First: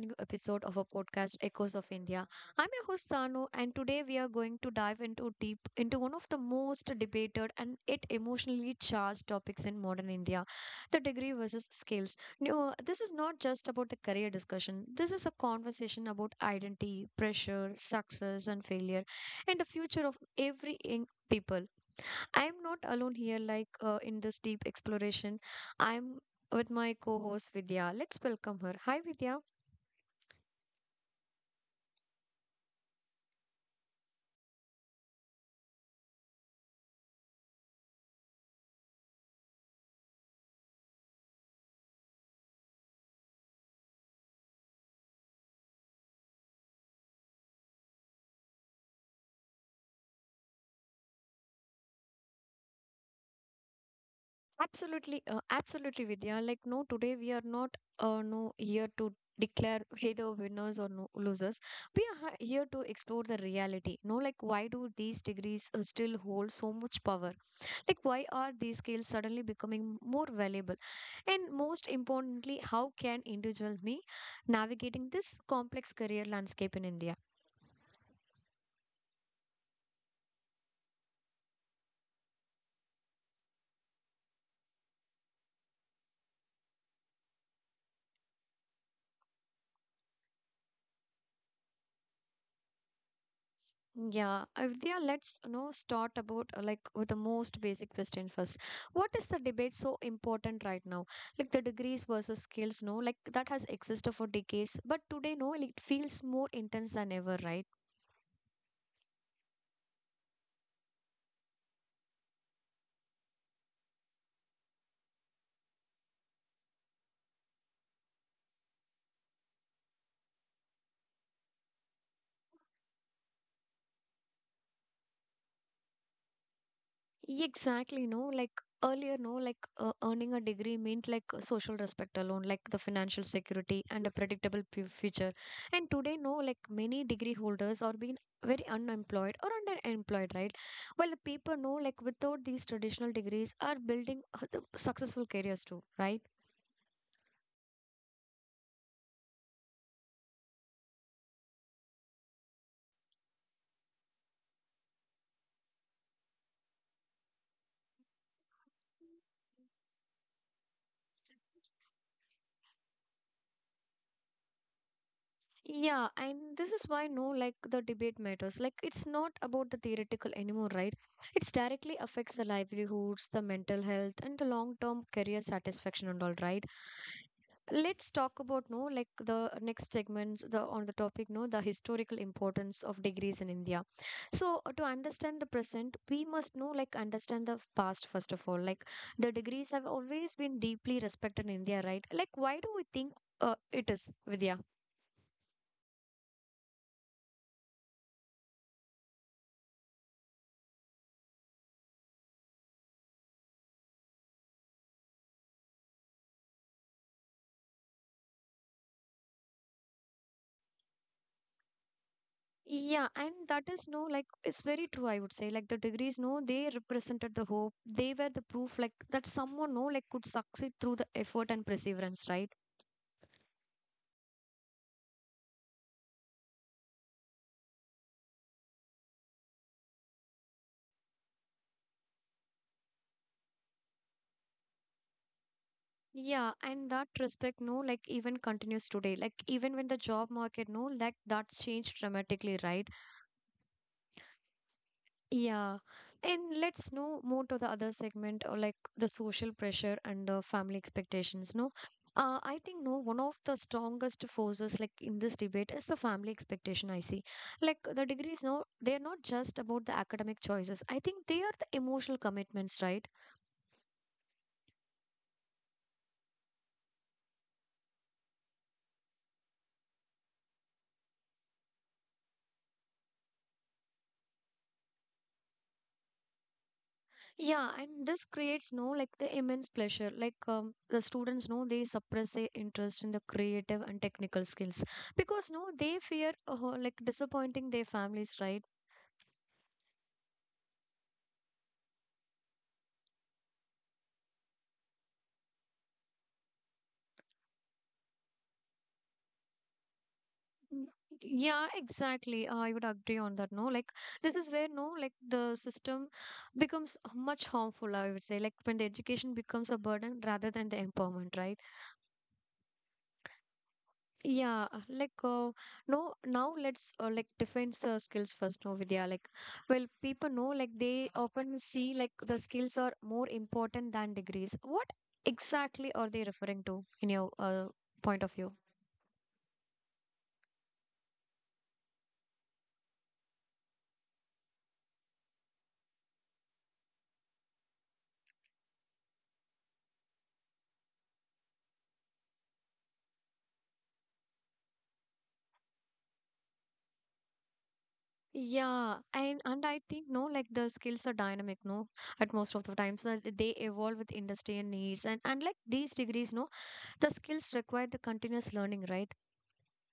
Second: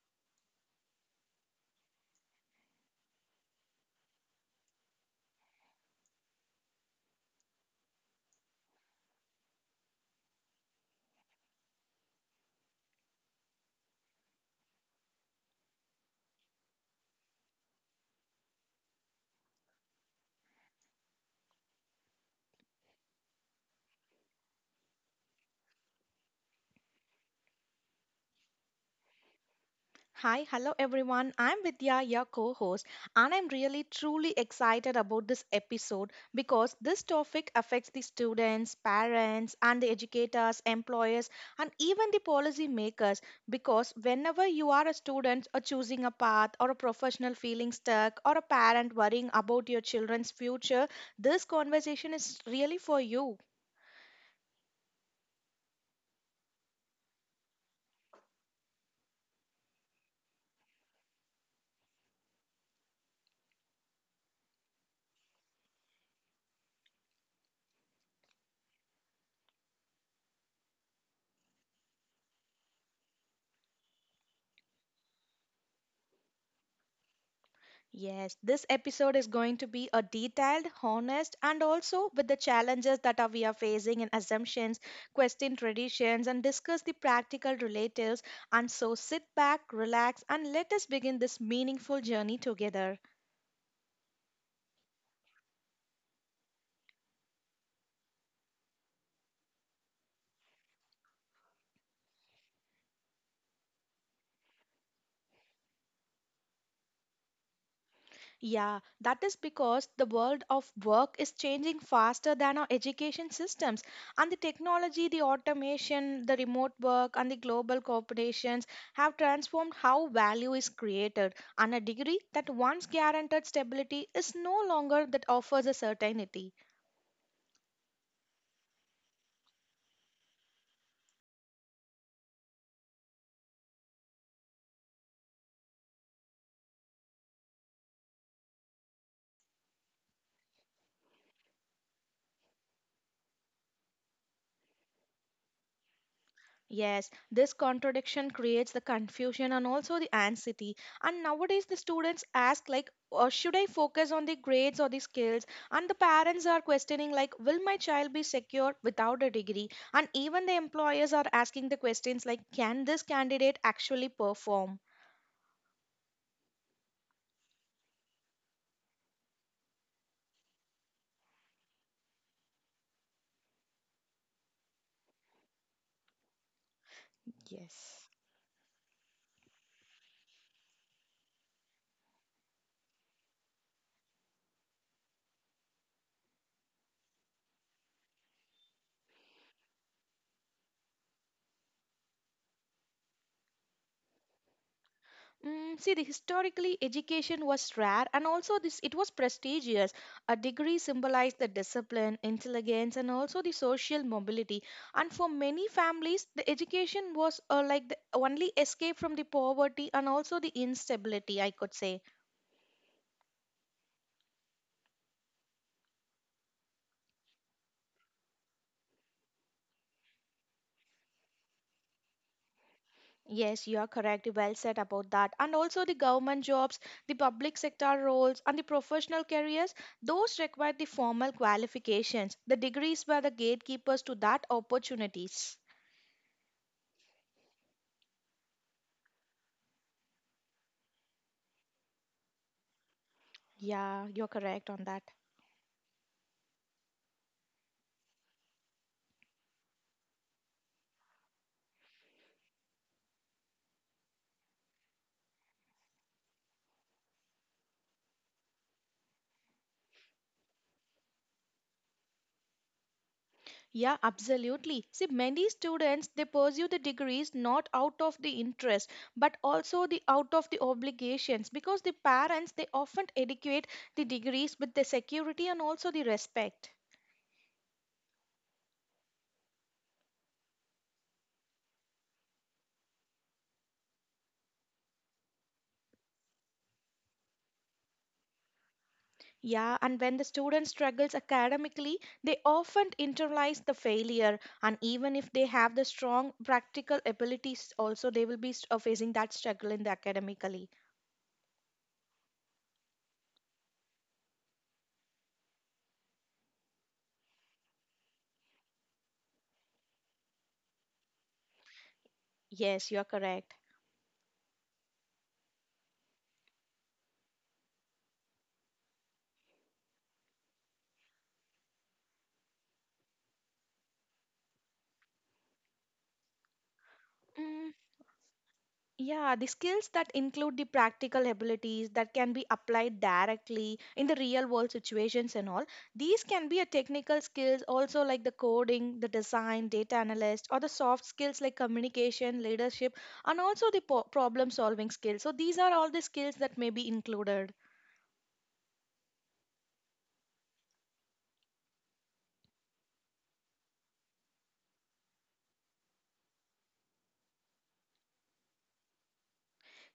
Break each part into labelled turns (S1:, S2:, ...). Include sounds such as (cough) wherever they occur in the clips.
S1: new episode of our podcast, Echoes of India. I'm your host Tanu, and today we are going to dive into deep into one of the most debated and yet emotionally charged topics in modern India: the degree versus skills. No, this is not just about the career discussion. This is a conversation about identity, pressure, success, and failure, and the future of every young people. I'm not alone here, in this deep exploration. I'm with my co host Vidya. Let's welcome her. Hi, Vidya.
S2: Hi, hello everyone. I'm Vidya, your co host, and I'm really truly excited about this episode because this topic affects the students, parents, and the educators, employers, and even the policy makers. Because whenever you are a student or choosing a path, or a professional feeling stuck, or a parent worrying about your children's future, this conversation is really for you.
S1: Absolutely, absolutely, Vidya. Like, no, today we are not no here to declare either winners or no losers. We are here to explore the reality. No, like, why do these degrees still hold so much power? Like, why are these skills suddenly becoming more valuable? And most importantly, how can individuals be navigating this complex career landscape in India?
S2: Yes, this episode is going to be a detailed, honest, and also with the challenges that are we are facing in assumptions, question traditions, and discuss the practical relatives. And so sit back, relax, and let us begin this meaningful journey together.
S1: Yeah, Vidya, let's you know start about like with the most basic question first. What is the debate so important right now? Like the degrees versus skills, no, like that has existed for decades, but today, no, like, it feels more intense than ever, right?
S2: Yeah, that is because the world of work is changing faster than our education systems. And the technology, the automation, the remote work, and the global corporations have transformed how value is created. And a degree that once guaranteed stability is no longer that offers a certainty.
S1: Yeah, exactly, no, like earlier, no, earning a degree meant social respect alone, like the financial security and a predictable future. And today, no, like many degree holders are being very unemployed or underemployed, right? While the people no. Like without these traditional degrees, are building the successful careers too, right?
S2: Yes, this contradiction creates the confusion and also the anxiety. And nowadays, the students ask, like, should I focus on the grades or the skills? And the parents are questioning, like, will my child be secure without a degree? And even the employers are asking the questions, like, can this candidate actually perform?
S1: Yeah, and this is why no, like the debate matters. Like it's not about the theoretical anymore, right? It's directly affects the livelihoods, the mental health, and the long-term career satisfaction and all, right?
S2: Yes.
S1: Let's talk about no, like the next segment, the on the topic, no, the historical importance of degrees in India. So to understand the present, we must know, like, understand the past first of all. Like the degrees have always been deeply respected in India, right? Like, why do we think it is, Vidya?
S2: See, the historically education was rare, and also this it was prestigious. A degree symbolized the discipline, intelligence, and also the social mobility. And for many families, the education was like the only escape from the poverty and also the instability, I could say.
S1: Yeah, and that is no, like, it's very true, I would say. Like, the degrees, no, they represented the hope. They were the proof, like, that someone, no, like, could succeed through the effort and perseverance, right?
S2: Yes, you are correct. Well said about that. And also the government jobs, the public sector roles, and the professional careers, those required the formal qualifications. The degrees were the gatekeepers to that opportunities.
S1: Yeah, and that respect, no, like, even continues today. Like, even when the job market, no, like, that's changed dramatically, right?
S2: Yeah, you're correct on that.
S1: Yeah. And let's know more to the other segment or like the social pressure and family expectations. No, I think no, one of the strongest forces like in this debate is the family expectation. I see like the degrees. No, they are not just about the academic choices. I think they are the emotional commitments, right?
S2: Yeah, absolutely. See, many students they pursue the degrees not out of the interest but also the out of the obligations because the parents they often educate the degrees with the security and also the respect.
S1: Yeah. And this creates no like the immense pressure. Like the students know they suppress their interest in the creative and technical skills because no, they fear like disappointing their families, right?
S2: Yeah, and when the student struggles academically, they often internalize the failure, and even if they have the strong practical abilities, also they will be facing that struggle in the academically.
S1: Mm, yeah, exactly. I would agree on that. No, like this is where no, like the system becomes much harmful. I would say, like when the education becomes a burden rather than the empowerment, right?
S2: Yes, you're correct.
S1: Yeah, no, now let's like defense skills first. No, Vidya, like well, people know like they often see like the skills are more important than degrees. What exactly are they referring to in your
S2: Mm,
S1: point of view?
S2: Yeah, the skills that include the practical abilities that can be applied directly in the real world situations and all. These can be a technical skills also like the coding, the design, data analyst, or the soft skills like communication, leadership, and also the problem solving skills. So these are all the skills that may be included.
S1: Yeah, and I think no, like the skills are dynamic, no, at most of the times that they evolve with industry and needs, and like these degrees, no, the skills require the continuous learning, right?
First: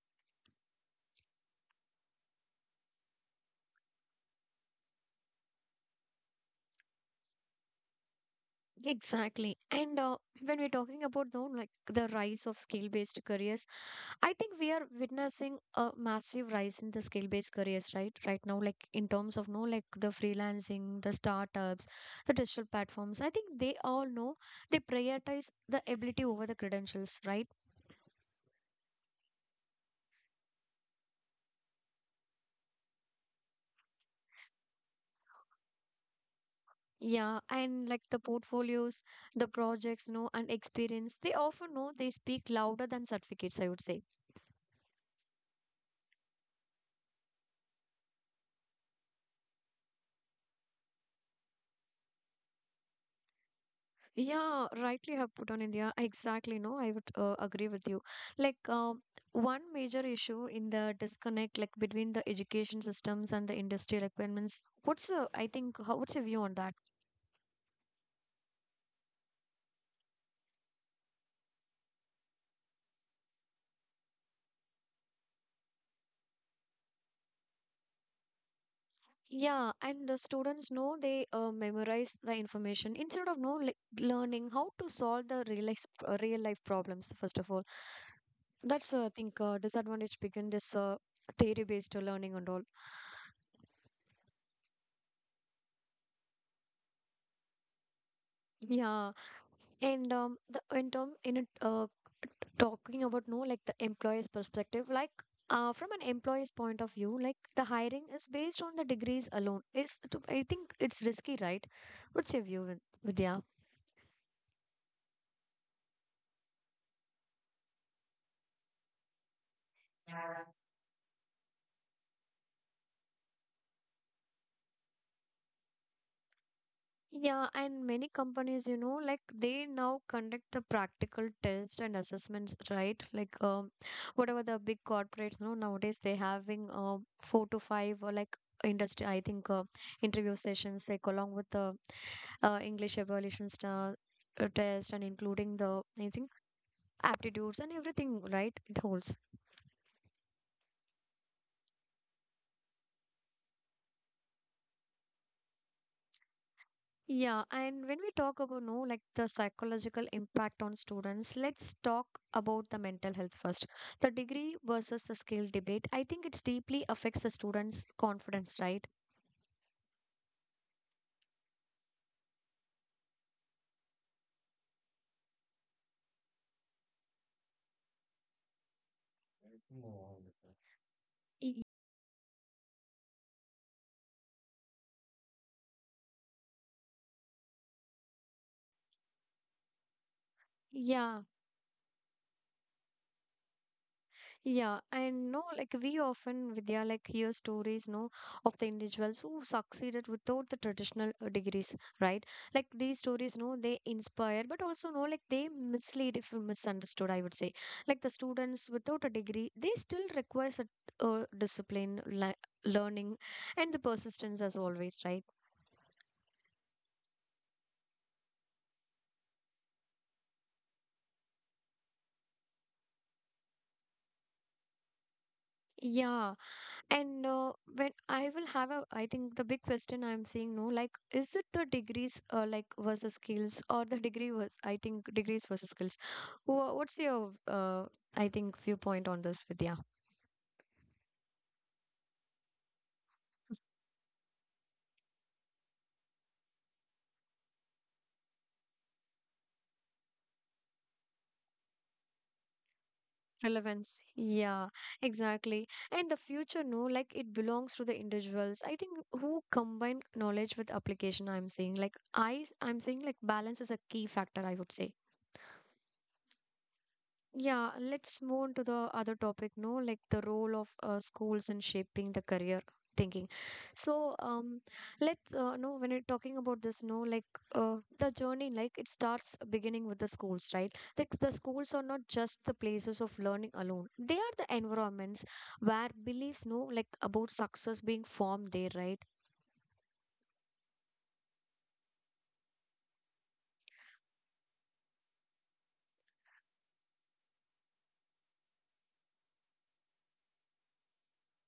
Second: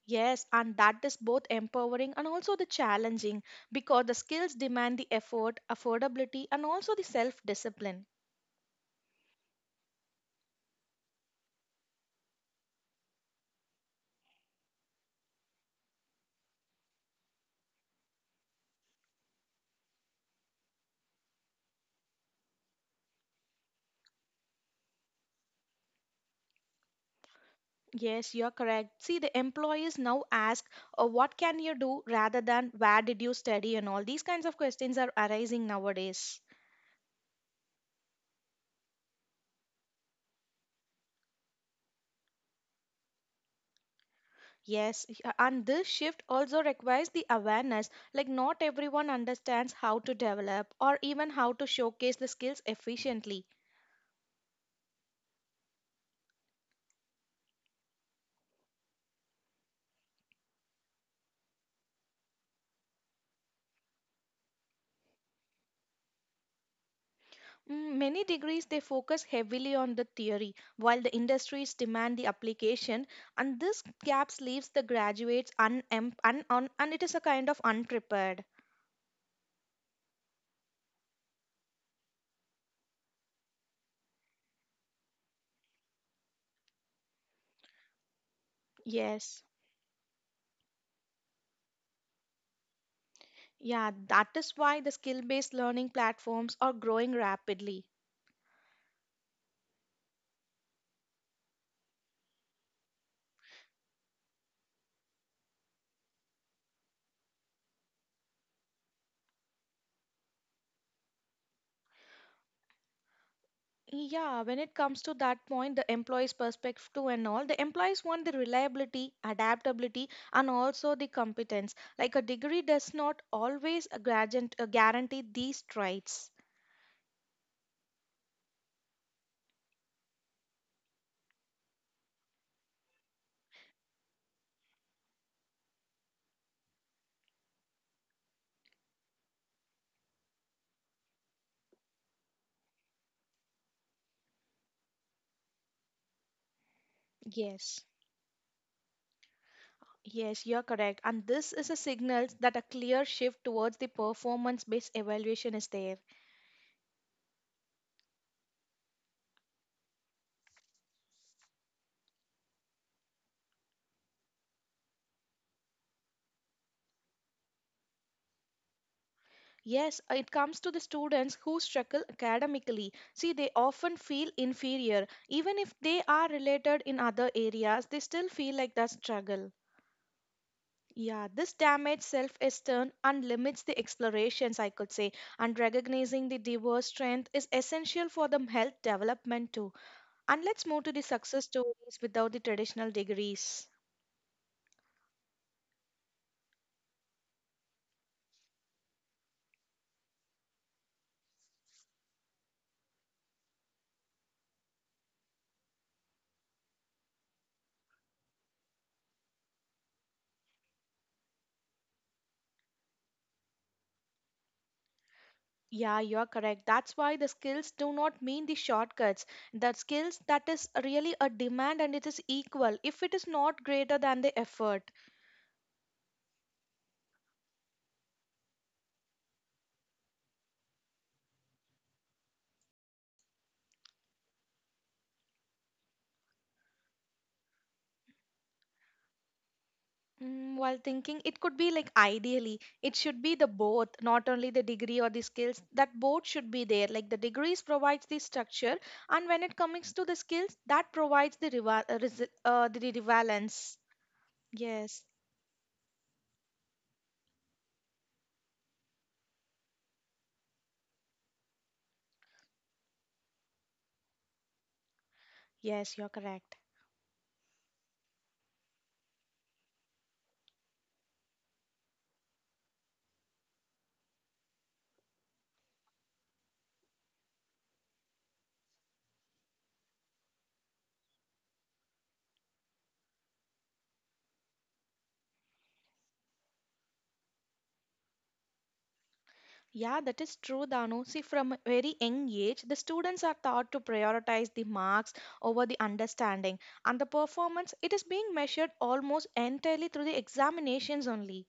S2: Yes, and that is both empowering and also the challenging because the skills demand the effort, affordability, and also the self discipline.
S1: Exactly. And when we're talking about though, like the rise of skill-based careers, I think we are witnessing a massive rise in the skill-based careers, right? Right now, like in terms of no, like the freelancing, the startups, the digital platforms. I think they all know they prioritize the ability over the credentials, right?
S2: Yes, you're correct. See, the employees now ask, what can you do rather than where did you study, and all these kinds of questions are arising nowadays.
S1: Yeah, and like the portfolios, the projects, no, and experience, they often know they speak louder than certificates, I would say.
S2: Yes, and this shift also requires the awareness. Like, not everyone understands how to develop or even how to showcase the skills efficiently.
S1: Yeah, rightly have put on India. Exactly, no, I would agree with you. Like, one major issue in the disconnect, like between the education systems and the industry requirements. What's the, I think, how, what's your view on that?
S2: Many degrees they focus heavily on the theory, while the industries demand the application, and this gaps leaves the graduates and it is a kind of unprepared.
S1: Yeah, and the students know they memorize the information instead of no like, learning how to solve the real life problems. First of all, that's I think
S2: Yes.
S1: disadvantage begin this theory based learning and all.
S2: Yeah, that is why the skill based learning platforms are growing rapidly.
S1: Yeah, and the in term in it, talking about no like the employer's perspective, like from an employer's point of view, like the hiring is based on the degrees alone. Is to I think it's risky, right? What's your view, Vidya?
S2: Yeah, when it comes to that point, the employees' perspective too and all, the employees want the reliability, adaptability, and also the competence. Like a degree does not always a guarantee these traits.
S1: Yeah, and many companies, you know, like they now conduct the practical tests and assessments, right? Like, whatever the big corporates, you know, nowadays they having four to five or like industry, I think, interview sessions, like along with the English evaluation star test and including the, I think, aptitudes and
S2: Yes.
S1: everything, right? It holds.
S2: Yes, you're correct. And this is a signal that a clear shift towards the performance based evaluation is there.
S1: Yeah, and when we talk about no like the psychological impact on students, let's talk about the mental health first. The degree versus the skill debate, I think it's deeply affects the students' confidence, right?
S2: Yes, it comes to the students who struggle academically. See, they often feel inferior. Even if they are related in other areas, they still feel like that struggle. Yeah, this
S1: Y-
S2: damaged self esteem and limits the explorations, I could say. And recognizing the diverse strength is essential for the health development too. And let's move to the
S1: Yeah,
S2: success stories without the traditional degrees.
S1: yeah, and no, like we often, Vidya, like hear stories, no, of the individuals who succeeded without the traditional degrees, right? Like these stories, no, they inspire, but also, no, like they mislead if misunderstood, I would say. Like the students without a degree, they still requires a discipline, li learning, and the persistence as always, right?
S2: Yeah, you are correct. That's why the skills do not mean the shortcuts. The skills that is really a demand and it is equal if it is not greater than the effort.
S1: Yeah, and when I will have a, I think the big question I'm saying no, like, is it the degrees like versus skills or the degree was, I think degrees versus skills. What's your, I think viewpoint on this, Vidya?
S2: While thinking, it could be like ideally, it should be the both, not only the degree or the skills. That both should be there. Like the degrees provides the structure, and when it comes to the skills, that provides the the balance.
S1: Relevance. Yeah,
S2: Yes,
S1: exactly. And the future, no, like it belongs to the individuals. I think who combine knowledge with application, I'm saying I'm saying like balance is a key factor, I would say.
S2: yes, you are correct.
S1: Yeah, let's move on to the other topic, no? Like the role of schools in shaping the career thinking. So, let's no, when you're talking about this, no, like the journey, like it starts beginning with the schools, right? Like the schools are not just the places of learning alone; they are the environments where beliefs, no, like about success being formed there, right?
S2: Yeah, that is true, Danu. See, from a very young age, the students are taught to prioritize the marks over the understanding, and the performance it is being measured almost entirely through the examinations only.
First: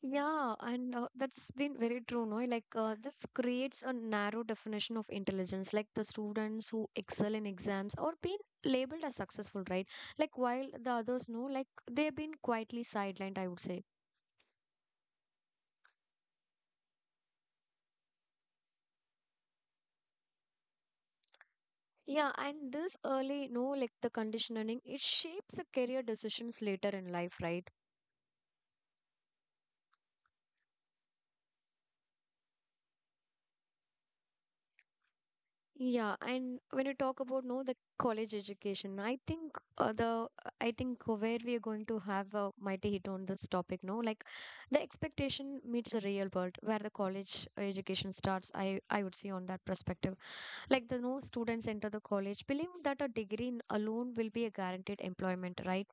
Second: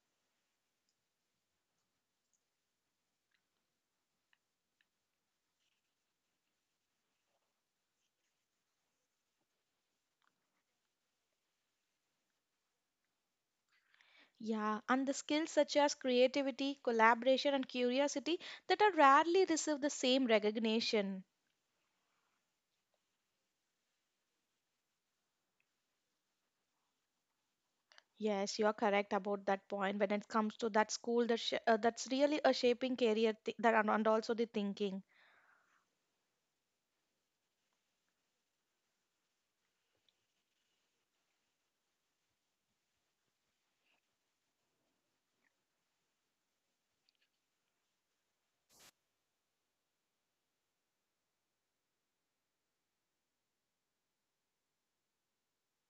S1: Yeah, and that's been very true, no? Like, this creates a narrow definition of intelligence, like the students who excel in exams or being labeled as successful, right? Like, while the others know, like, they've been quietly sidelined, I would say.
S2: Yeah, and the skills such as creativity, collaboration, and curiosity that are rarely receive the same recognition.
S1: Yeah, and this early, no, like the conditioning, it shapes the career decisions later in life, right?
S2: Yes, you are correct about that point when it comes to that school that that's really a shaping career that, and also the thinking.
S1: Yeah, and when you talk about no the college education, I think the I think where we are going to have a mighty hit on this topic, no, like the expectation meets the real world where the college education starts. I would see on that perspective, like the no students enter the college believing that a degree alone will be a guaranteed employment, right?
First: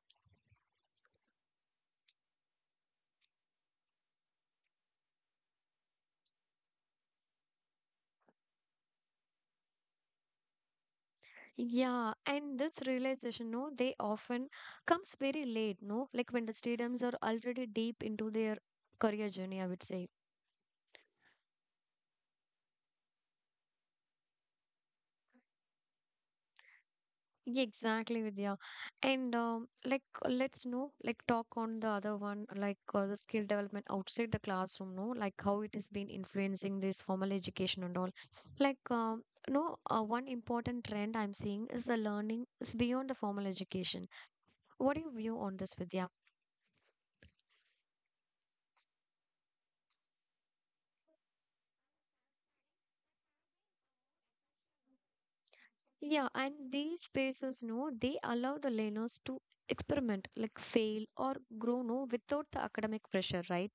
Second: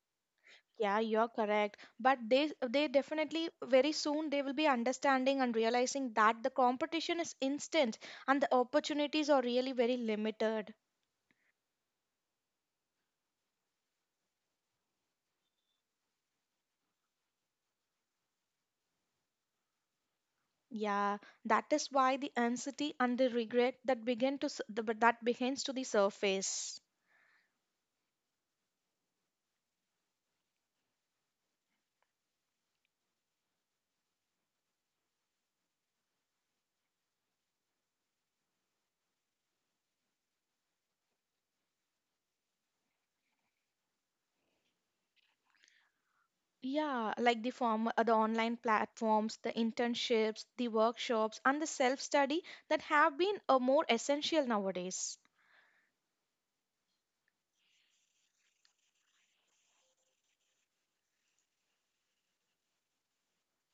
S2: Yeah, you're correct. But they definitely very soon they will be understanding and realizing that the competition is instant and the opportunities are really very limited.
S1: Yeah, and this realization, no, they often comes very late, no, like when the students are already deep into their career journey, I would say.
S2: Yeah, that is why the anxiety and the regret that begin to s- the, but that begins to the surface.
S1: Yeah, exactly, Vidya. And like, let's know, like, talk on the other one, like the skill development outside the classroom, no, like how it has been influencing this formal education and all. Like, no, one important trend I'm seeing is the learning is beyond the formal education. What do you view on this, Vidya?
S2: Yeah, like the form the online platforms, the internships, the workshops, and the self-study that have been more essential nowadays.
S1: Yeah, and these spaces, no, they allow the learners to experiment, like fail or grow, no, without the academic pressure, right?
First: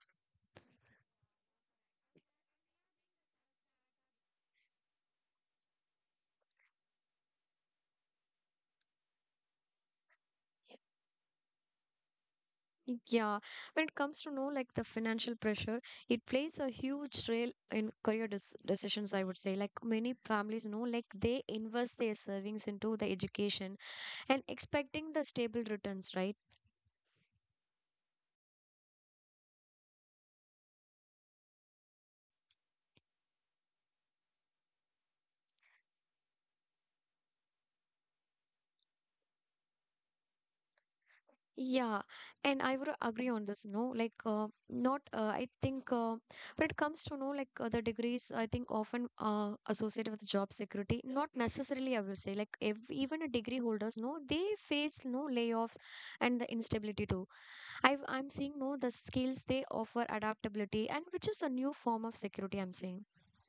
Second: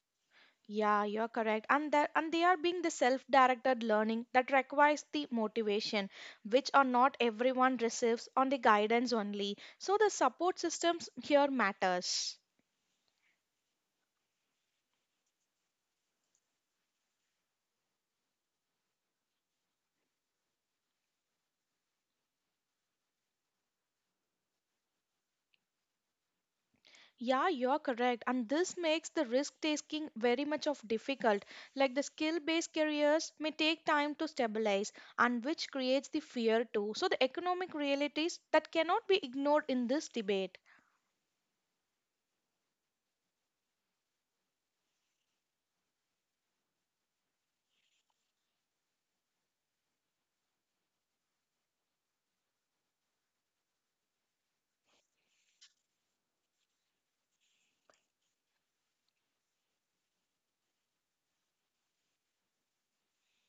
S2: Yeah, you're correct. And that and they are being the self-directed learning that requires the motivation, which are not everyone receives on the guidance only. So the support systems here matters.
S1: Yeah, when it comes to know like the financial pressure, it plays a huge role in career decisions, I would say. Like many families know, like they invest their savings into the education and expecting the stable returns, right?
S2: Yeah, you're correct. And this makes the risk taking very much of difficult. Like the skill-based careers may take time to stabilize and which creates the fear too. So the economic realities that cannot be ignored in this debate.
S1: Yeah, and I would agree on this. No, not. I think when it comes to know like the degrees, I think often associated with job security. Not necessarily, I will say. Like if, even a degree holders, no, they face no layoffs and the instability too I'm seeing no the skills they offer adaptability and which is a new form of security I'm seeing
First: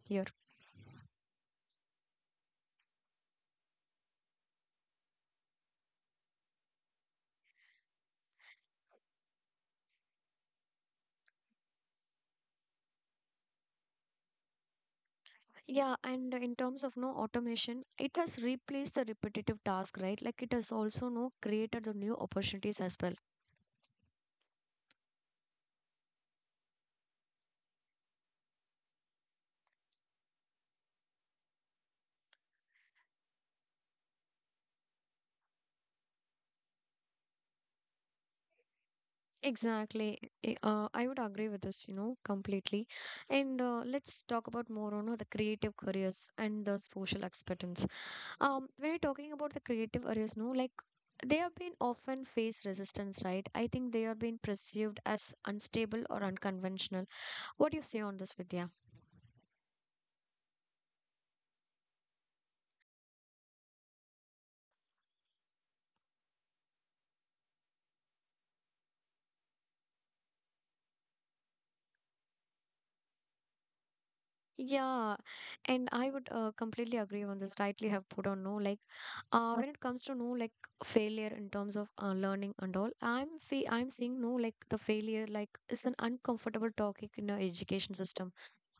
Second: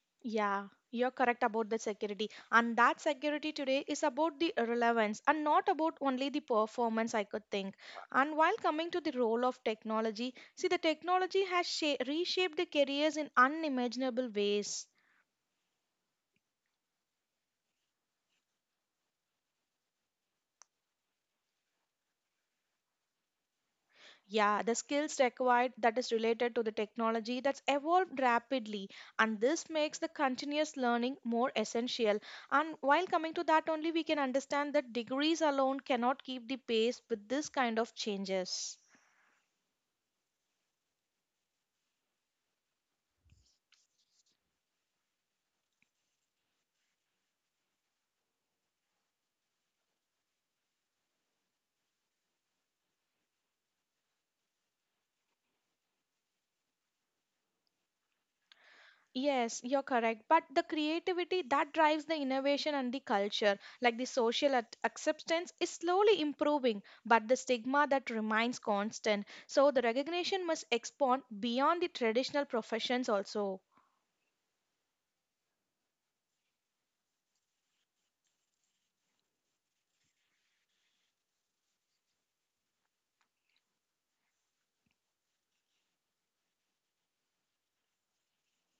S1: here.
S2: Yeah, you're correct about the security. And that security today is about the relevance and not about only the performance, I could think. And while coming to the role of technology, see, the technology has reshaped the careers in unimaginable ways.
S1: Yeah, and in terms of no automation, it has replaced the repetitive task, right? Like it has also no created the new opportunities as well.
S2: Yeah, the skills required that is related to the technology that's evolved rapidly, and this makes the continuous learning more essential. And while coming to that only, we can understand that degrees alone cannot keep the pace with this kind of changes.
S1: Exactly. I would agree with this completely. And let's talk about more on the creative careers and the social expectancy. When you're talking about the creative areas, no, like they have been often face resistance, right? I think they are being perceived as unstable or unconventional. What do you say on this, Vidya?
S2: Yes, you're correct. But the creativity that drives the innovation and the culture, like the social acceptance, is slowly improving, but the stigma that remains constant. So the recognition must expand beyond the traditional professions also.
S1: Yeah, and I would completely agree on this. Rightly have put on no like, when it comes to no like failure in terms of learning and all. I'm seeing no like the failure like is an uncomfortable topic in our education system.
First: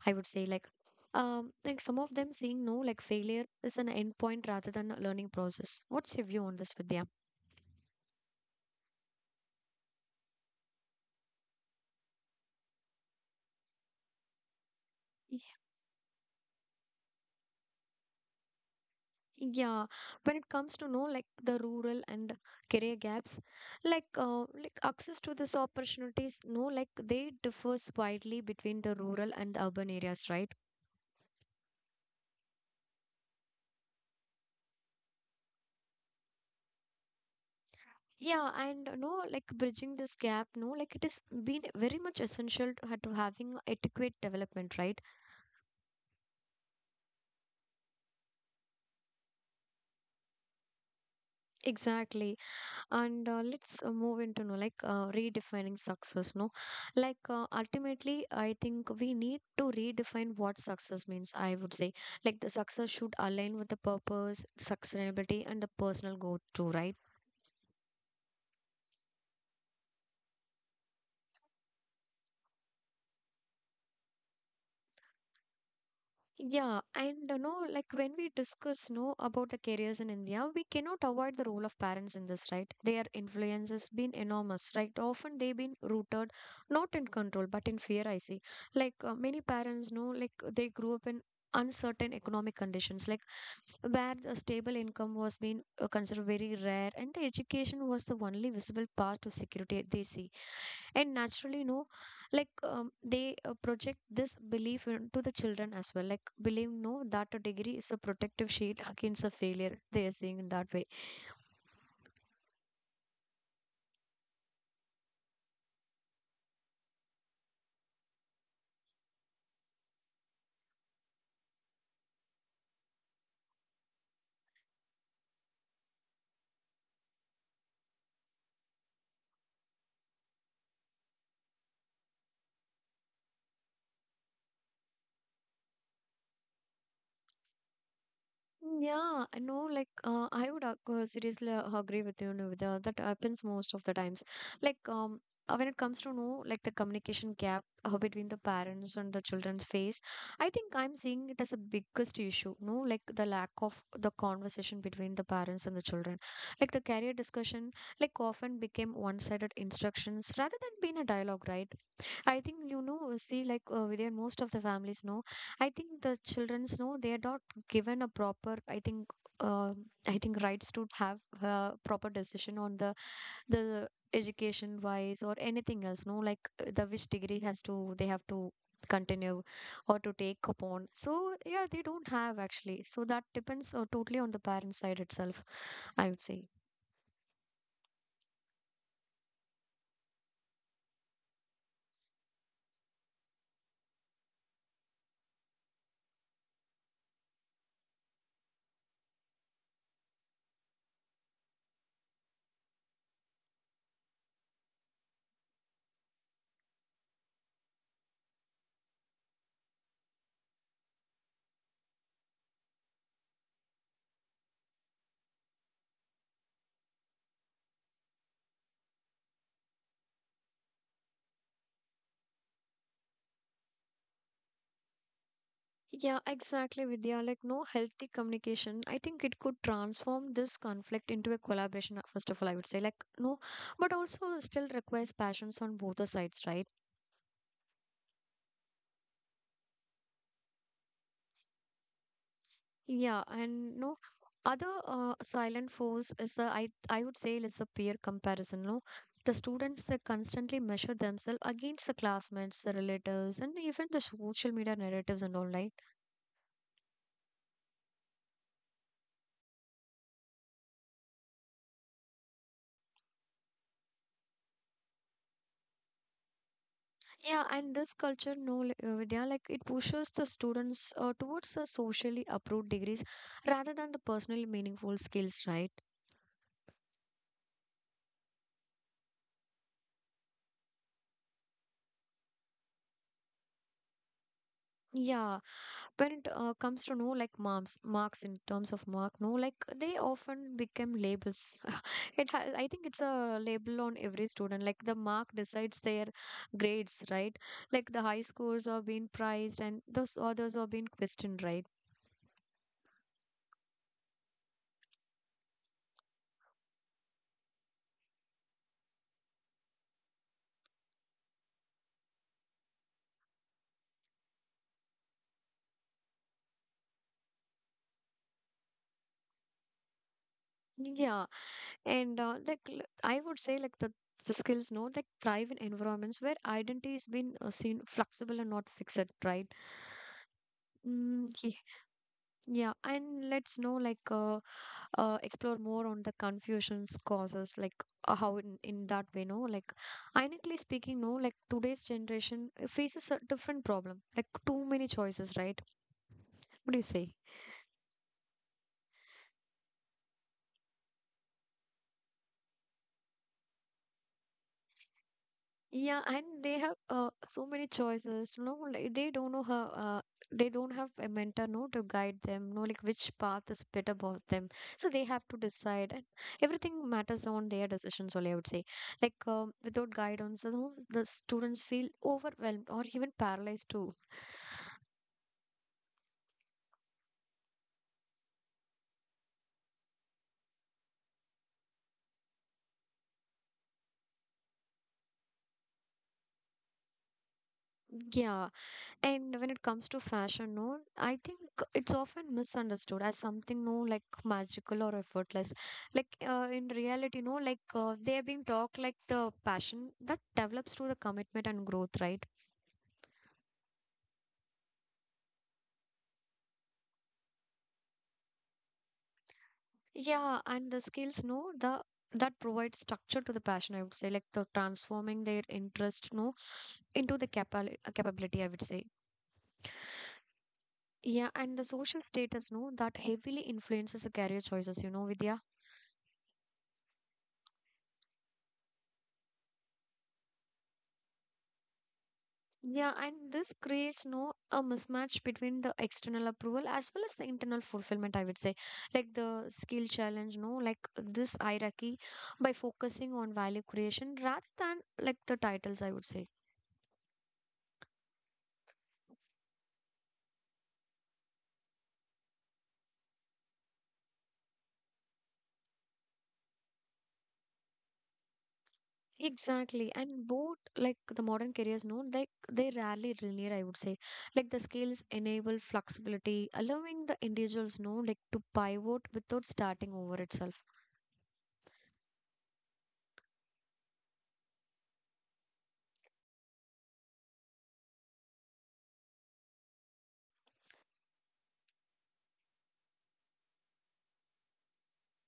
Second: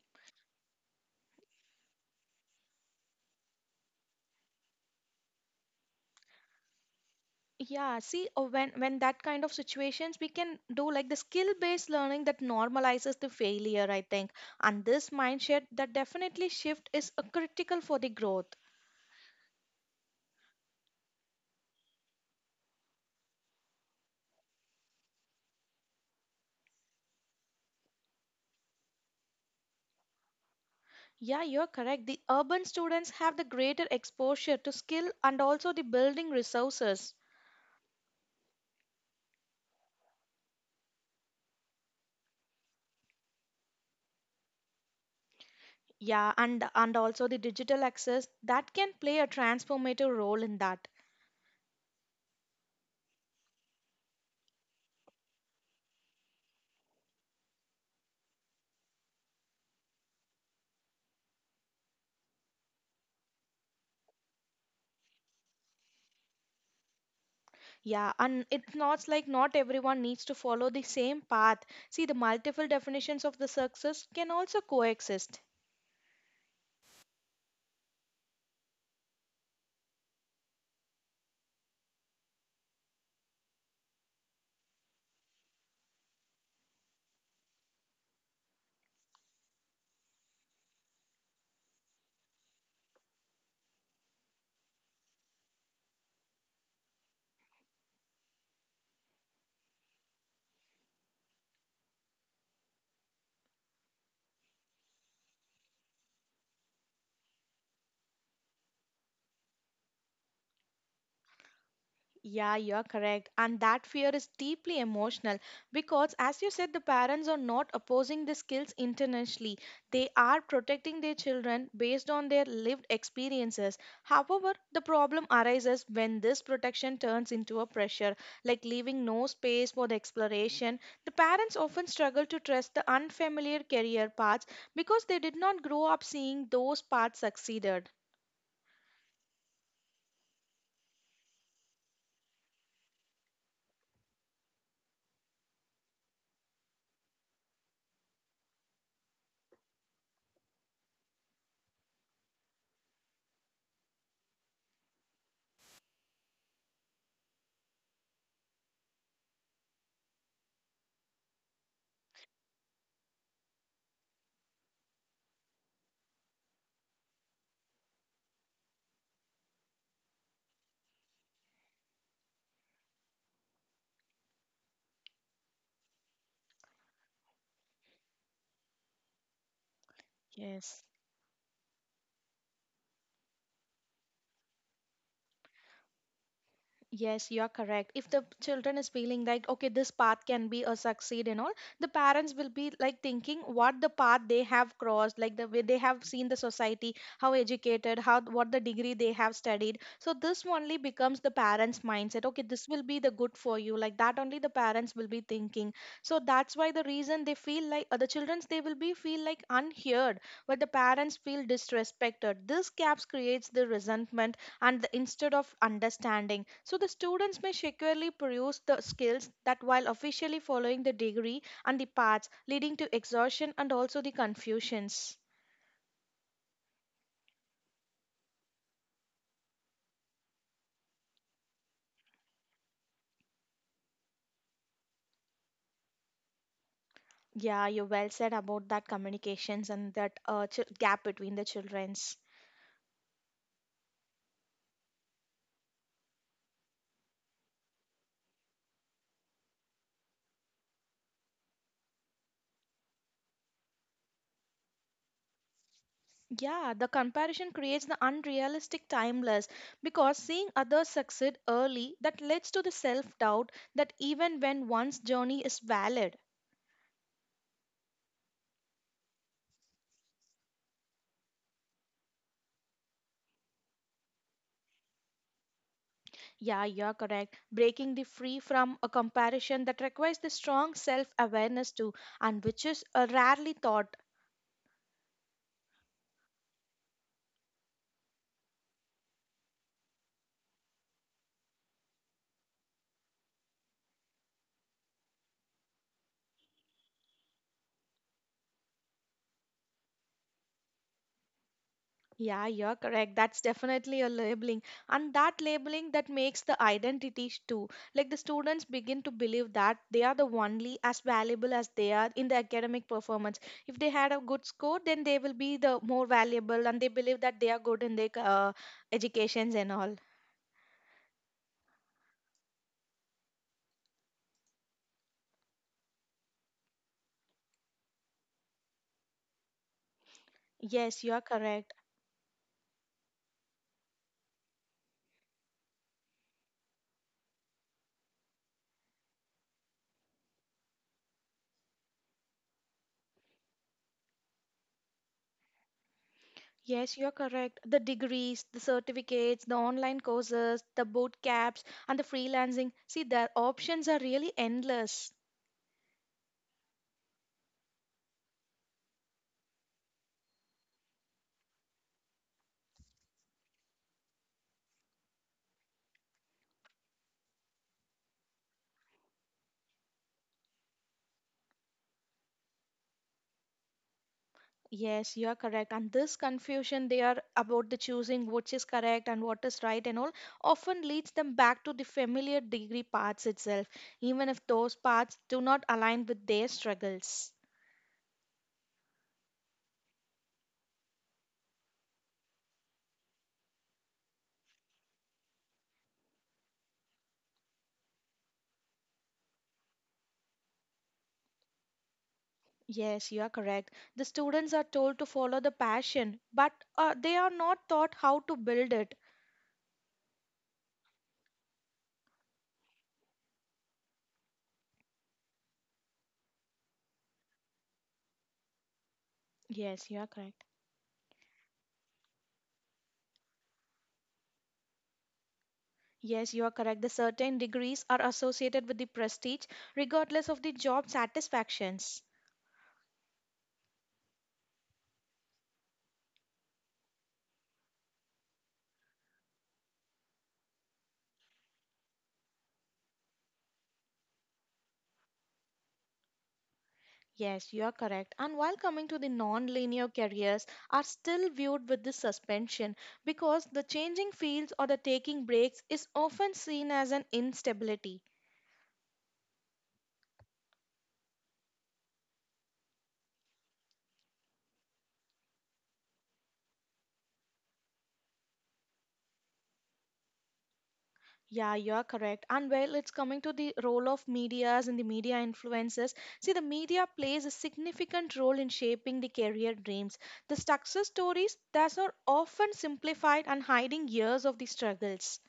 S1: I would say like some of them seeing no like failure is an endpoint rather than a learning process. What's your view on this, Vidya?
S2: Yeah, see, when that kind of situations, we can do like the skill-based learning that normalizes the failure, I think. And this mindset that definitely shift is critical for the growth.
S1: Yeah, when it comes to know like the rural and career gaps, like access to these opportunities, no, like they differs widely between the rural and urban areas, right?
S2: Yeah, you're correct. The urban students have the greater exposure to skill and also the building resources.
S1: Yeah, and no, like bridging this gap, no, like it is been very much essential to having adequate development, right?
S2: Yeah, and also the digital access that can play a transformative role in that.
S1: Exactly. And let's move into no like redefining success, no like ultimately I think we need to redefine what success means, I would say like the success should align with the purpose, sustainability, and the personal growth too, right?
S2: Yeah, and it's not like not everyone needs to follow the same path. See, the multiple definitions of the success can also coexist.
S1: Yeah, and like when we discuss, no, about the careers in India, we cannot avoid the role of parents in this, right? Their influence has been enormous, right? Often they've been rooted not in control but in fear, I see. Like many parents, know like they grew up in uncertain economic conditions, like where the stable income was being considered very rare, and the education was the only visible path to security they see. And naturally, like they project this belief into the children as well, like believing no that a degree is a protective shield (laughs) against a failure they are seeing in that way.
S2: Yeah, you're correct. And that fear is deeply emotional because, as you said, the parents are not opposing the skills intentionally. They are protecting their children based on their lived experiences. However, the problem arises when this protection turns into a pressure, like leaving no space for the exploration. The parents often struggle to trust the unfamiliar career paths because they did not grow up seeing those paths succeeded.
S1: Mm, yeah, I know, like, I would seriously agree with you, Nivida. That happens most of the times. Like, when it comes to know, like, the communication gap between the parents and the children's face, I think I'm seeing it as a biggest issue, no? Like, the lack of the conversation between the parents and the children. Like, the career discussion, like, often became one-sided instructions rather than being a dialogue, right? I think, see, like Vidayan, most of the families know. I think the childrens know they are not given a proper, uh, I think, rights to have a proper decision on the education wise or anything else. No, like the which degree has to they have to continue, or to take
S2: Yes.
S1: upon. So yeah, they don't have actually. So that depends totally on the parent side itself, I would say.
S2: Yes, you are correct. If the children is feeling like, okay, this path can be a succeed and all, the parents will be like thinking what the path they have crossed, like the way they have seen the society, how educated, how what the degree they have studied. So this only becomes the parents' mindset. Okay, this will be the good for you. Like that only the parents will be thinking. So that's why the reason they feel like the childrens they will be feel like unheard, but the parents feel disrespected. This gaps creates the resentment and the, instead of understanding so the students may securely produce the skills that while officially following the degree and the paths leading to exhaustion and also the confusions.
S1: Yeah, exactly, Vidya. Like, no healthy communication. I think it could transform this conflict into a collaboration, first of all, I would say. Like, no, but also still requires passions on both the sides, right?
S2: Yeah, you well said about that communications and that gap between the children's.
S1: Yeah, and no, other silent force is the, I would say, is the peer comparison, no? The students, they constantly measure themselves against the classmates, the relatives, and even the social media narratives and all, right?
S2: Yeah, the comparison creates the unrealistic timeless because seeing others succeed early that leads to the self doubt that even when one's journey is valid.
S1: Yeah, and this culture, no, Vidya, like it pushes the students towards the socially approved degrees rather than the personally meaningful skills, right?
S2: Yeah, you're correct. Breaking the free from a comparison that requires the strong self awareness too, and which is rarely thought.
S1: Yeah, when it comes to no like marks in terms of mark, no, like they often become labels. (laughs) It has, I think it's a label on every student. Like the mark decides their grades, right? Like the high scores are being prized and those others are being questioned, right?
S2: Yeah, you're correct. That's definitely a labeling. And that labeling that makes the identities too. Like the students begin to believe that they are the only as valuable as they are in the academic performance. If they had a good score, then they will be the more valuable and they believe that they are good in their educations and all.
S1: Yeah, and like I would say, like the skills, know like thrive in environments where identity has been seen flexible and not fixed, right?
S2: Yes, you're
S1: Mm, ye-
S2: correct.
S1: yeah, and let's know like explore more on the confusions causes, like how in that way, no, like ironically speaking, no, like today's generation faces a different problem, like too many choices, right? What do you
S2: Yes, you're
S1: say?
S2: correct. The degrees, the certificates, the online courses, the boot camps, and the freelancing. See, the options are really endless.
S1: Yeah, and they have so many choices. No, like they don't know how. They don't have a mentor, no, to guide them. No, like which path is better for them. So they have to decide, and everything matters on their decisions. Only, I would say, like without guidance, the students feel overwhelmed or even paralyzed too.
S2: Yes, you are correct. And this confusion they are about the choosing which is correct and what is right and all often leads them back to the familiar degree paths itself, even if those paths do not align with their struggles.
S1: Yeah, and when it comes to fashion, no, I think it's often misunderstood as something no like magical or effortless. Like in reality, no, like they are being talked like the passion that develops through the commitment and growth, right?
S2: Yes, you are correct. The students are told to follow the passion, but they are not taught how to build it.
S1: Yeah, and the skills, no, the that provides structure to the passion. I would say, like the transforming their interest, no, into the capability, I would say.
S2: Yes, you are correct.
S1: Yeah, and the social status, no, that heavily influences the career choices. You know, Vidya.
S2: Yes, you are correct. The certain degrees are associated with the prestige, regardless of the job satisfactions.
S1: Yeah, and this creates no a mismatch between the external approval as well as the internal fulfillment, I would say. Like the skill challenge, no, like this hierarchy by focusing on value creation rather than like the titles, I would say.
S2: Yes, you are correct. And while coming to the non-linear careers are still viewed with the suspension because the changing fields or the taking breaks is often seen as an instability.
S1: Exactly. And both like the modern careers, no, like they rarely linear, I would say. Like the skills enable flexibility, allowing the individuals, no, like to pivot without starting over itself.
S2: Yeah, you are correct. And well, it's coming to the role of medias and the media influences. See, the media plays a significant role in shaping the career dreams. The success stories that are often simplified and hiding years of the struggles.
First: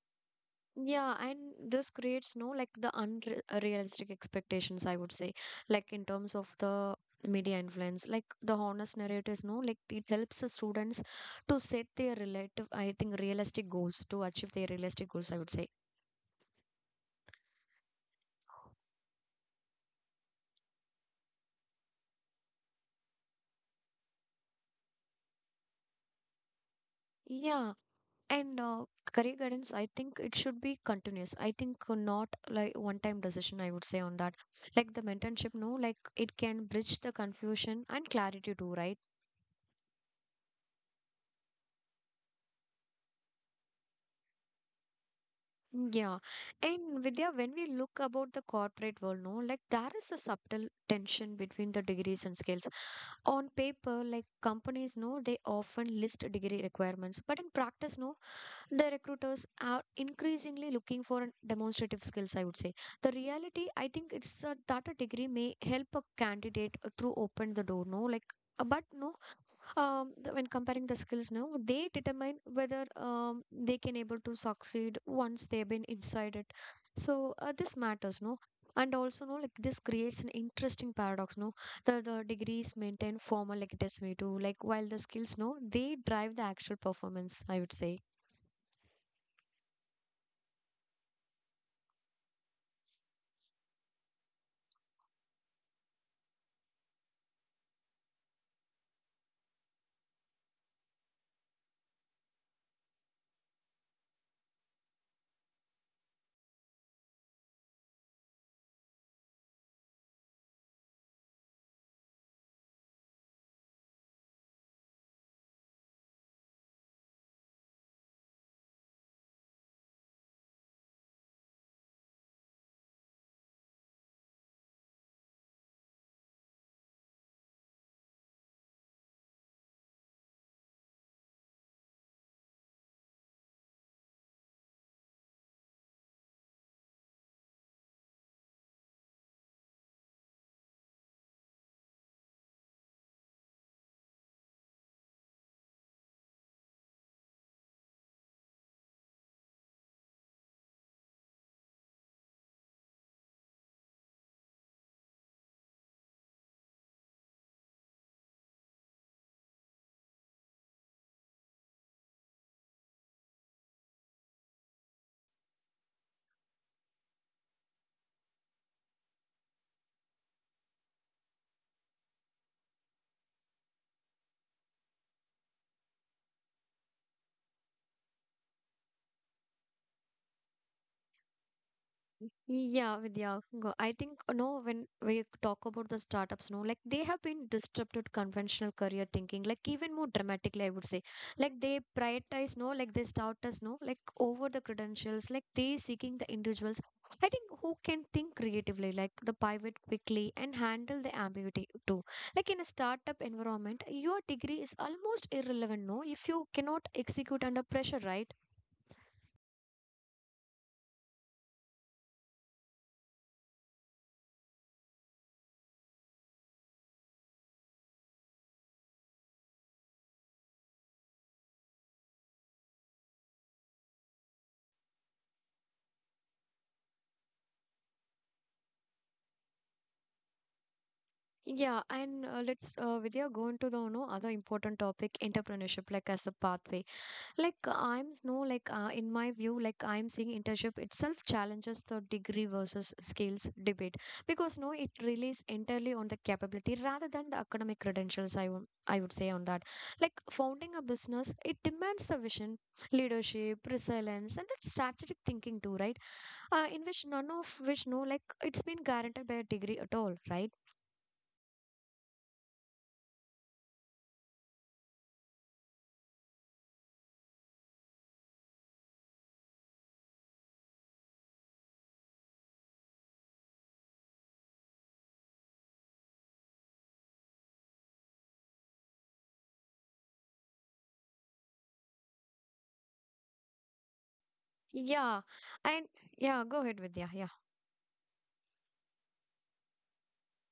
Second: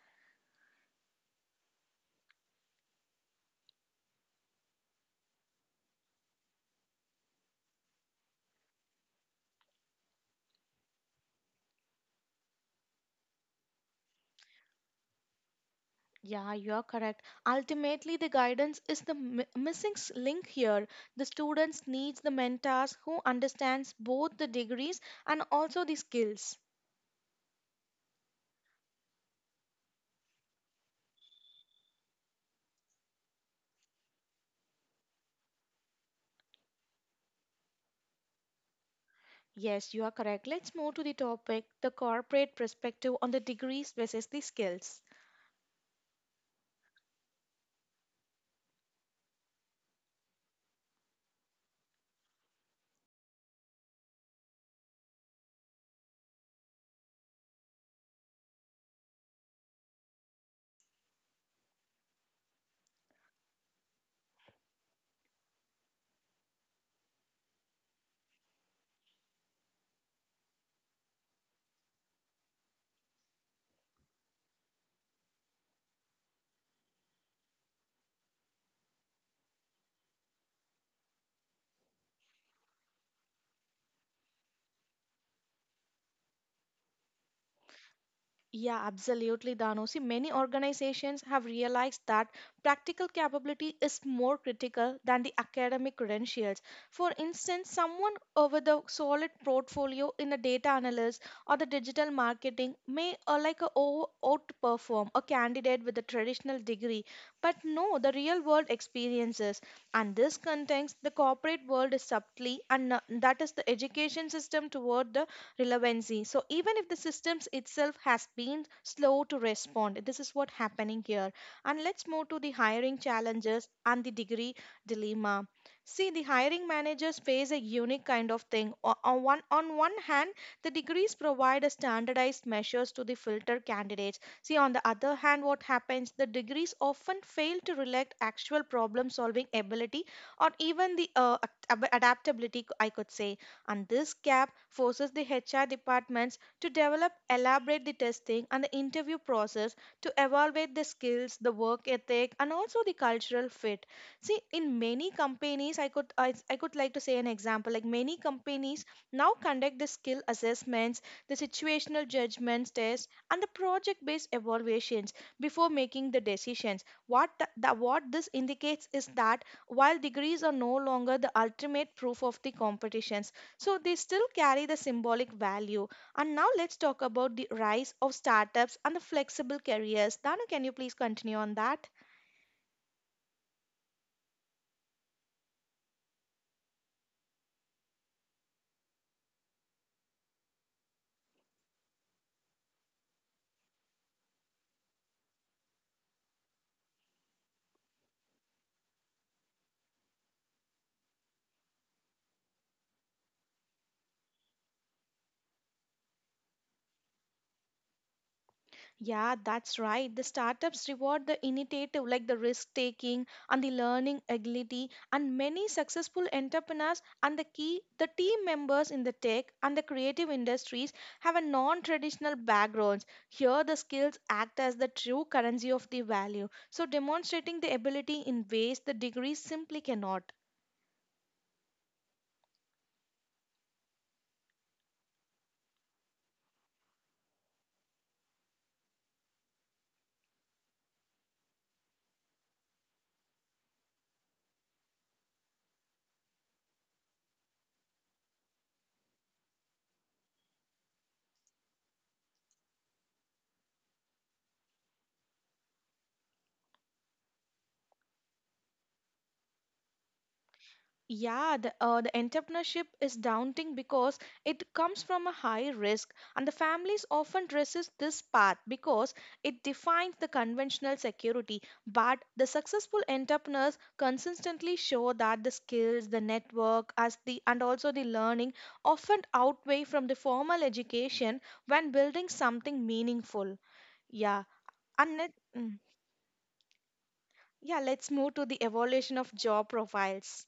S1: Yeah, and this creates no like the unrealistic expectations, I would say, like in terms of the media influence, like the honest narratives, no, like it helps the students to set their relative, I think, realistic goals to achieve their realistic goals, I would say.
S2: Yeah, you are correct. Ultimately, the guidance is the missing link here. The students needs the mentors who understands both the degrees and also the skills.
S1: Yeah, and career guidance, I think it should be continuous. I think not like one-time decision, I would say on that. Like the mentorship, no, like it can bridge the confusion and clarity too, right?
S2: Yes, you are correct. Let's move to the topic the corporate perspective on the degrees versus the skills.
S1: Yeah. And Vidya, when we look about the corporate world, no, like there is a subtle tension between the degrees and skills. On paper, like companies know they often list degree requirements, but in practice, no, the recruiters are increasingly looking for an demonstrative skills, I would say. The reality, I think it's that a degree may help a candidate through open the door, no, like but no, when comparing the skills now, they determine whether they can able to succeed once they've been inside it. So this matters, no, and also no like this creates an interesting paradox, no, the degrees maintain formal legitimacy too, like while the skills, no, they drive the actual performance, I would say.
S2: Yeah, absolutely, Dano. See, many organizations have realized that practical capability is more critical than the academic credentials. For instance, someone with a solid portfolio in a data analyst or the digital marketing may like a outperform a candidate with a traditional degree, but no, the real world experiences. And this context, the corporate world is subtly, and that is the education system toward the relevancy. So even if the systems itself has been slow to respond, this is what happening here. And let's move to the hiring challenges and the degree dilemma. See, the hiring managers face a unique kind of thing. On one hand, the degrees provide a standardized measures to the filter candidates. See, on the other hand, what happens? The degrees often fail to reflect actual problem solving ability or even the adaptability, I could say. And this gap forces the HR departments to develop, elaborate the testing and the interview process to evaluate the skills, the work ethic, and also the cultural fit. See, in many companies, I could like to say an example. Like many companies now conduct the skill assessments, the situational judgments test, and the project-based evaluations before making the decisions. What what this indicates is that while degrees are no longer the ultimate proof of the competitions, so they still carry the symbolic value. And now let's talk about the rise of startups and the flexible careers. Danu, can you please continue on that?
S1: Yeah, Vidya, I think no. When we talk about the startups, no, like they have been disrupted conventional career thinking, like even more dramatically, I would say. Like they prioritize, no, like they start as no, like over the credentials, like they seeking the individuals. I think who can think creatively, like the pivot quickly and handle the ambiguity too. Like in a startup environment, your degree is almost irrelevant, no, if you cannot execute under pressure, right?
S2: Yeah, that's right. The startups reward the initiative, like the risk taking and the learning agility. And many successful entrepreneurs and the key, the team members in the tech and the creative industries have a non-traditional backgrounds. Here, the skills act as the true currency of the value. So, demonstrating the ability in ways the degrees simply cannot.
S1: Yeah, and let's, Vidya, go into the no other important topic, entrepreneurship, like as a pathway. Like no like in my view, like I'm seeing internship itself challenges the degree versus skills debate because no, it relies entirely on the capability rather than the academic credentials. I would say on that. Like founding a business, it demands the vision, leadership, resilience, and that strategic thinking too, right? In which none of which no like it's been guaranteed by a degree at all, right?
S2: Yeah, the entrepreneurship is daunting because it comes from a high risk, and the families often resist this path because it defines the conventional security. But the successful entrepreneurs consistently show that the skills, the network, as the and also the learning often outweigh from the formal education when building something meaningful. Yeah, and
S1: Yeah. And yeah, go ahead, Vidya. Yeah.
S2: let's move to the evolution of job profiles.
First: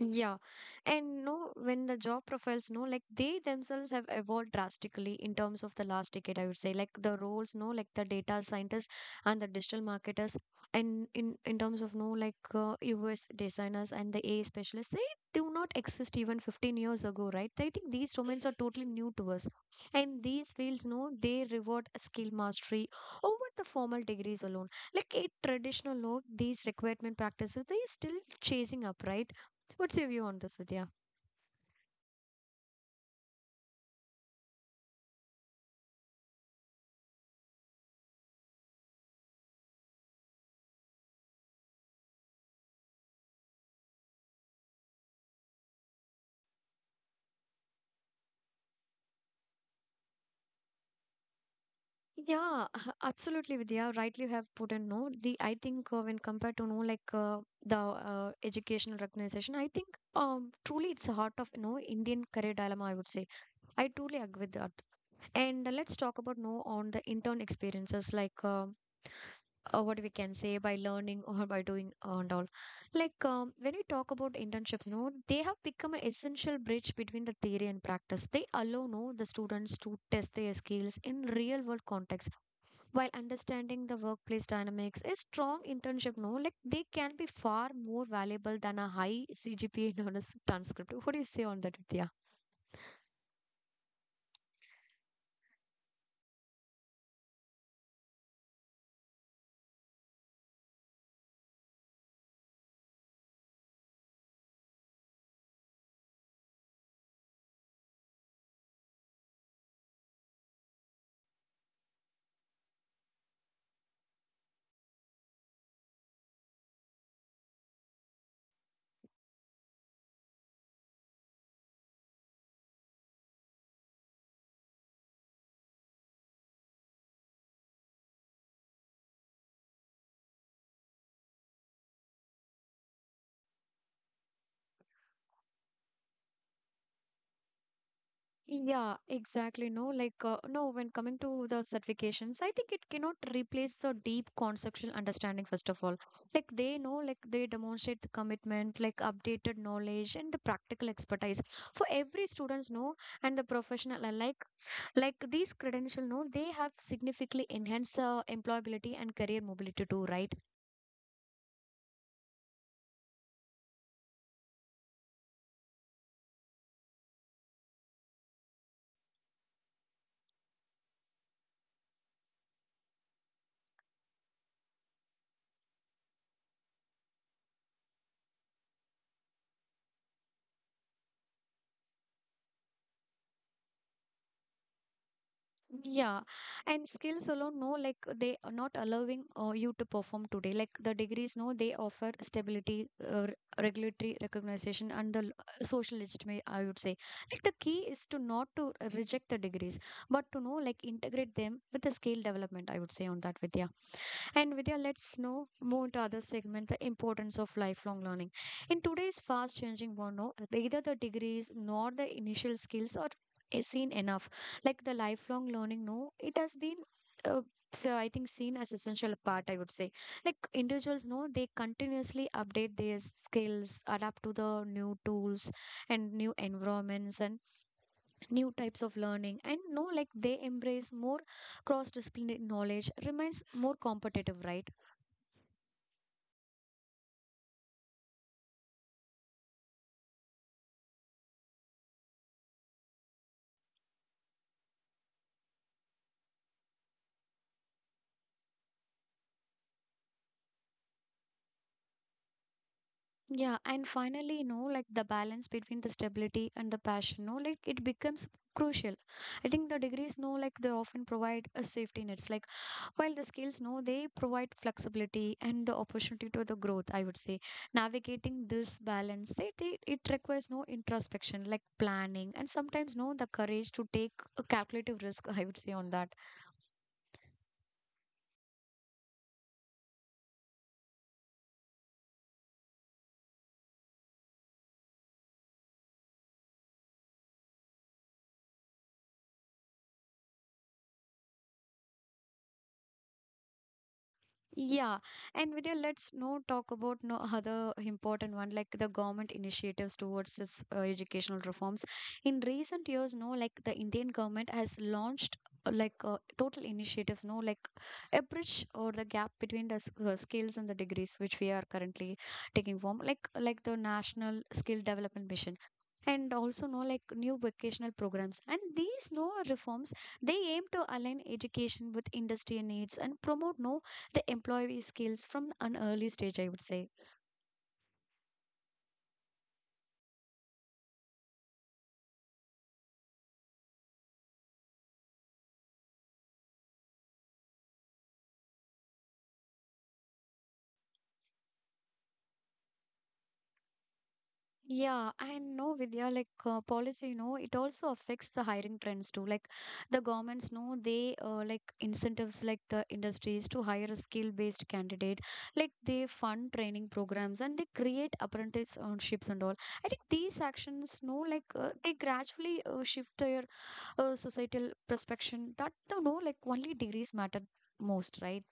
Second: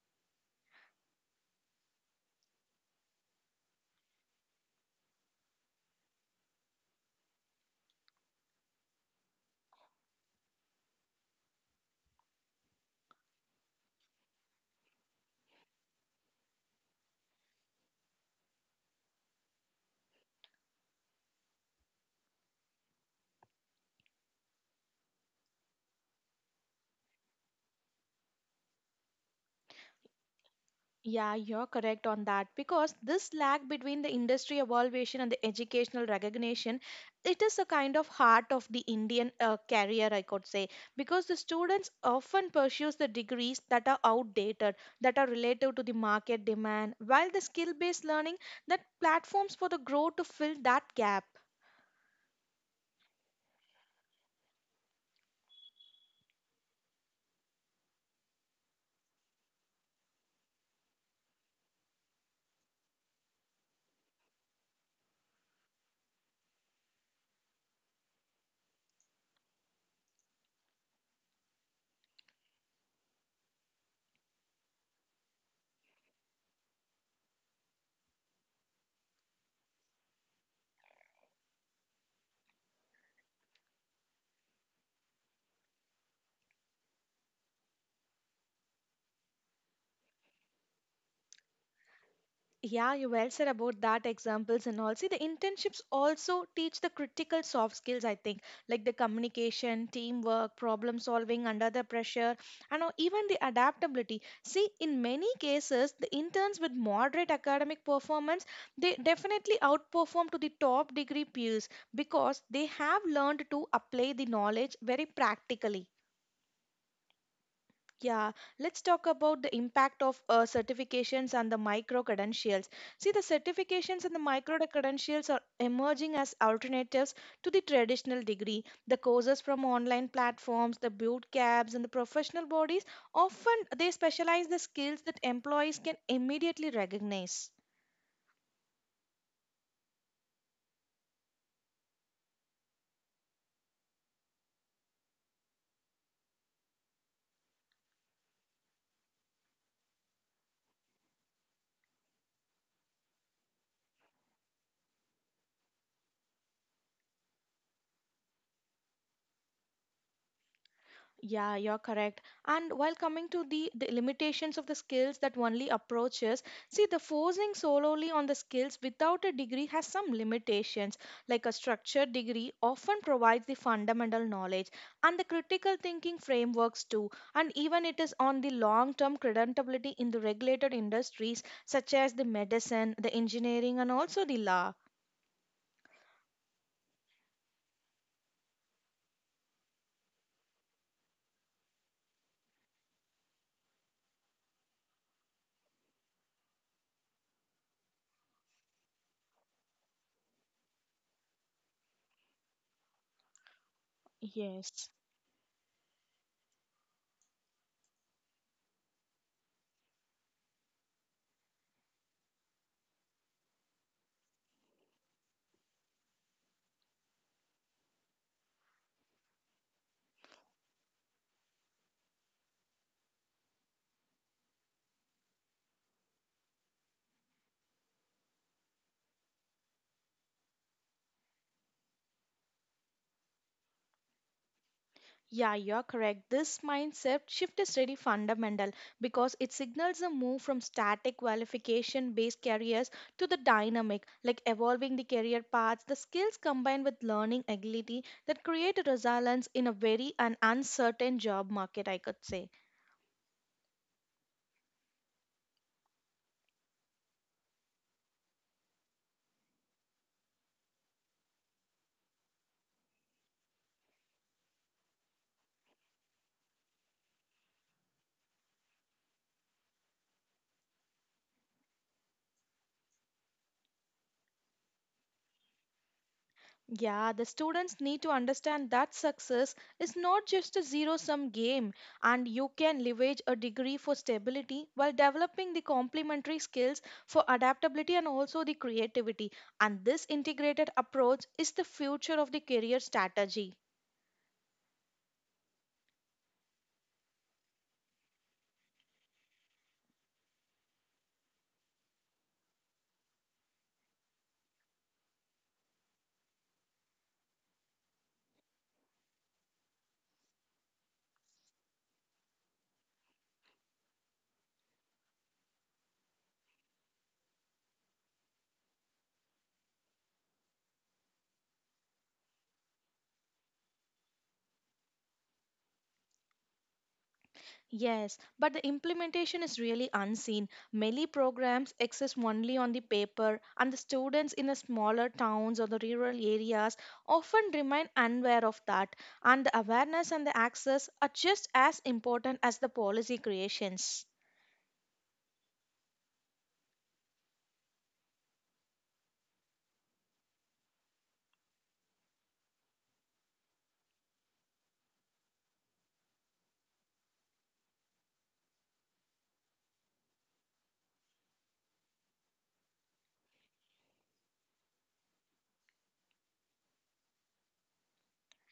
S1: Yeah. And no, when the job profiles, no, like they themselves have evolved drastically in terms of the last decade, I would say. Like the roles, no, like the data scientists and the digital marketers, and in terms of no, like US designers and the AI specialists, they do not exist even 15 years ago, right? I think these domains are totally new to us. And these fields, no, they reward skill mastery over the formal degrees alone. Like a traditional, no, these recruitment practices, they are still chasing up, right? What's your view on this, Vidya?
S2: Yeah, you're correct on that because this lag between the industry evaluation and the educational recognition, it is a kind of heart of the Indian career, I could say, because the students often pursues the degrees that are outdated, that are relative to the market demand, while the skill-based learning that platforms for the growth to fill that gap.
S1: Yeah, (laughs) absolutely, Vidya. Rightly you have put in, no. The I think when compared to no like the educational recognition, I think truly it's the heart of no Indian career dilemma, I would say. I truly agree with that. And let's talk about now on the intern experiences, like what we can say by learning (laughs) or by doing and all. Like when we talk about internships, no, they have become an essential bridge between the theory and practice. They allow no the students to test their skills in real world context while understanding the workplace dynamics. A strong internship, no, like they can be far more valuable than a high CGPA known as (laughs) transcript. What do you say on that, Vidya?
S2: Yeah, you well said about that examples and all. See, the internships also teach the critical soft skills, I think, like the communication, teamwork, problem solving under the pressure, and or even the adaptability. See, in many cases, the interns with moderate academic performance, they definitely outperform to the top degree peers because they have learned to apply the knowledge very practically. Yeah, let's talk about the impact of certifications and the micro credentials. See, the certifications and the micro credentials are emerging as alternatives to the traditional degree. The courses from online platforms, the boot camps, and the professional bodies often they specialize the skills that employees can immediately recognize.
S1: Yeah, exactly. No, like, no, when coming to the certifications, I think it cannot replace the deep conceptual understanding, first of all. Like, they know, like, they demonstrate the commitment, like, updated knowledge, and the practical expertise for every students, no, and the professional alike. Like, these credential, no, they have significantly enhanced employability and career mobility, too, right?
S2: Yeah, you're correct. And while coming to the limitations of the skills that only approaches, see, the forcing solely on the skills without a degree has some limitations. Like a structured degree often provides the fundamental knowledge and the critical thinking frameworks too. And even it is on the long term creditability in the regulated industries such as the medicine, the engineering, and also the law.
S1: Yeah, and skills alone, no, like they are not allowing you to perform today. Like the degrees, no, they offer stability, regulatory recognition, and the social legitimacy, I would say. Like the key is to not to reject the degrees, but to know, like, integrate them with the skill development, I would say, on that, Vidya. And Vidya,
S2: Yes.
S1: let's now move to other segment, the importance of lifelong learning. In today's fast changing world, no, either the degrees nor the initial skills are seen enough like the lifelong learning no it has been uh, so I think seen as essential part I would say like individuals no, they continuously update their skills adapt to the new tools and new environments and new types of learning and no like they embrace more cross disciplinary knowledge remains more competitive right
S2: Yeah, you're correct. This mindset shift is really fundamental because it signals a move from static qualification based careers to the dynamic, like evolving the career paths, the skills combined with learning agility that create a resilience in a very an uncertain job market, I could say.
S1: yeah and finally you know like the balance between the stability and the passion no like it becomes crucial I think the degrees no like they often provide a safety nets like while the skills, no, they provide flexibility and the opportunity to the growth, I would say. Navigating this balance, it requires no introspection, like planning, and sometimes no, the courage to take a calculative risk, (laughs) I would say, on that.
S2: Yeah, the students need to understand that success is not just a zero sum game, and you can leverage a degree for stability while developing the complementary skills for adaptability and also the creativity. And this integrated approach is the future of the career strategy.
S1: Yeah, and Vidya, let's now talk about no other important one like the government initiatives towards this educational reforms. In recent years, no, like the Indian government has launched total initiatives, no, like a bridge or the gap between the skills and the degrees which we are currently taking form, like the National Skill Development Mission. And also, no, like new vocational programs. And these no reforms they aim to align education with industry needs and promote no the employee skills from an early stage, I would say.
S2: Yes, but the implementation is really unseen. Many programs exist only on the paper, and the students in the smaller towns or the rural areas often remain unaware of that. And the awareness and the access are just as important as the policy creations.
S1: Yeah, I know Vidya, like policy, you know, it also affects the hiring trends too. Like the governments know they like incentives like the industries to hire a skill-based candidate. Like they fund training programs and they create apprenticeships and all. I think these actions, no, like they gradually shift their societal perception that, you know like only degrees matter most, right?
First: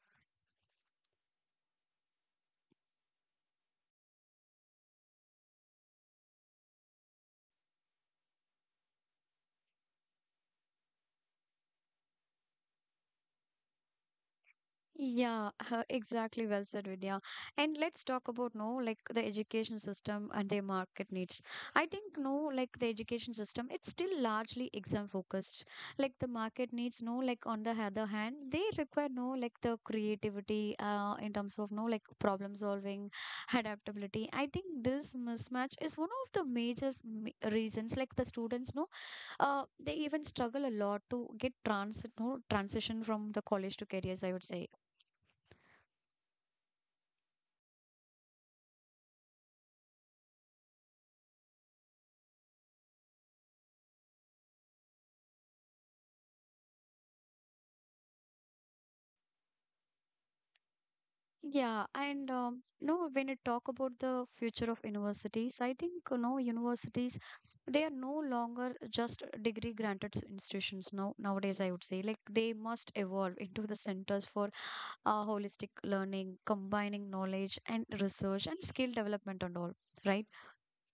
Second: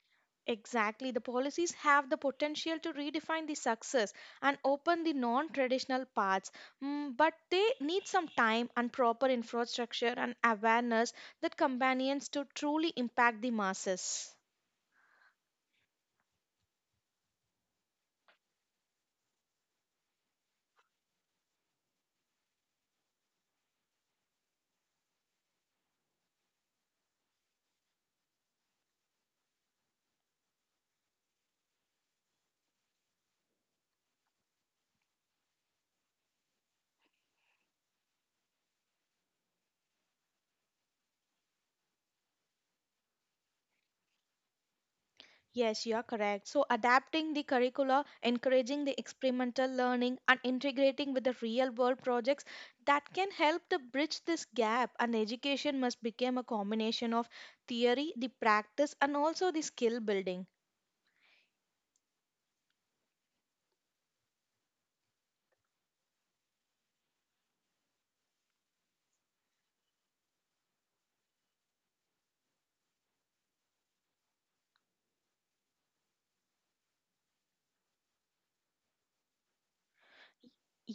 S2: Exactly. The policies have the potential to redefine the success and open the non traditional paths, but they need some time and proper infrastructure and awareness that companions to truly impact the masses.
S1: Yeah, (laughs) exactly. Well said, Vidya. And let's talk about no, like the education system and their market needs. I think no, like the education system, it's still largely exam focused. Like the market needs no, like on the other hand, they require no, like the creativity, in terms of no, like problem solving, adaptability. I think this mismatch is one of the major reasons. Like the students no, they even struggle a lot to get transit no transition from the college to careers. I would say.
S2: Yes, you are correct. So, adapting the curricula, encouraging the experimental learning, and integrating with the real world projects that can help to bridge this gap. And education must become a combination of theory, the practice, and also the skill building.
S1: Yeah, and no, when you talk about the future of universities, I think you know universities they are no longer just degree granted institutions now nowadays I would say like they must evolve into the centers for holistic learning combining knowledge and research and skill development and all right.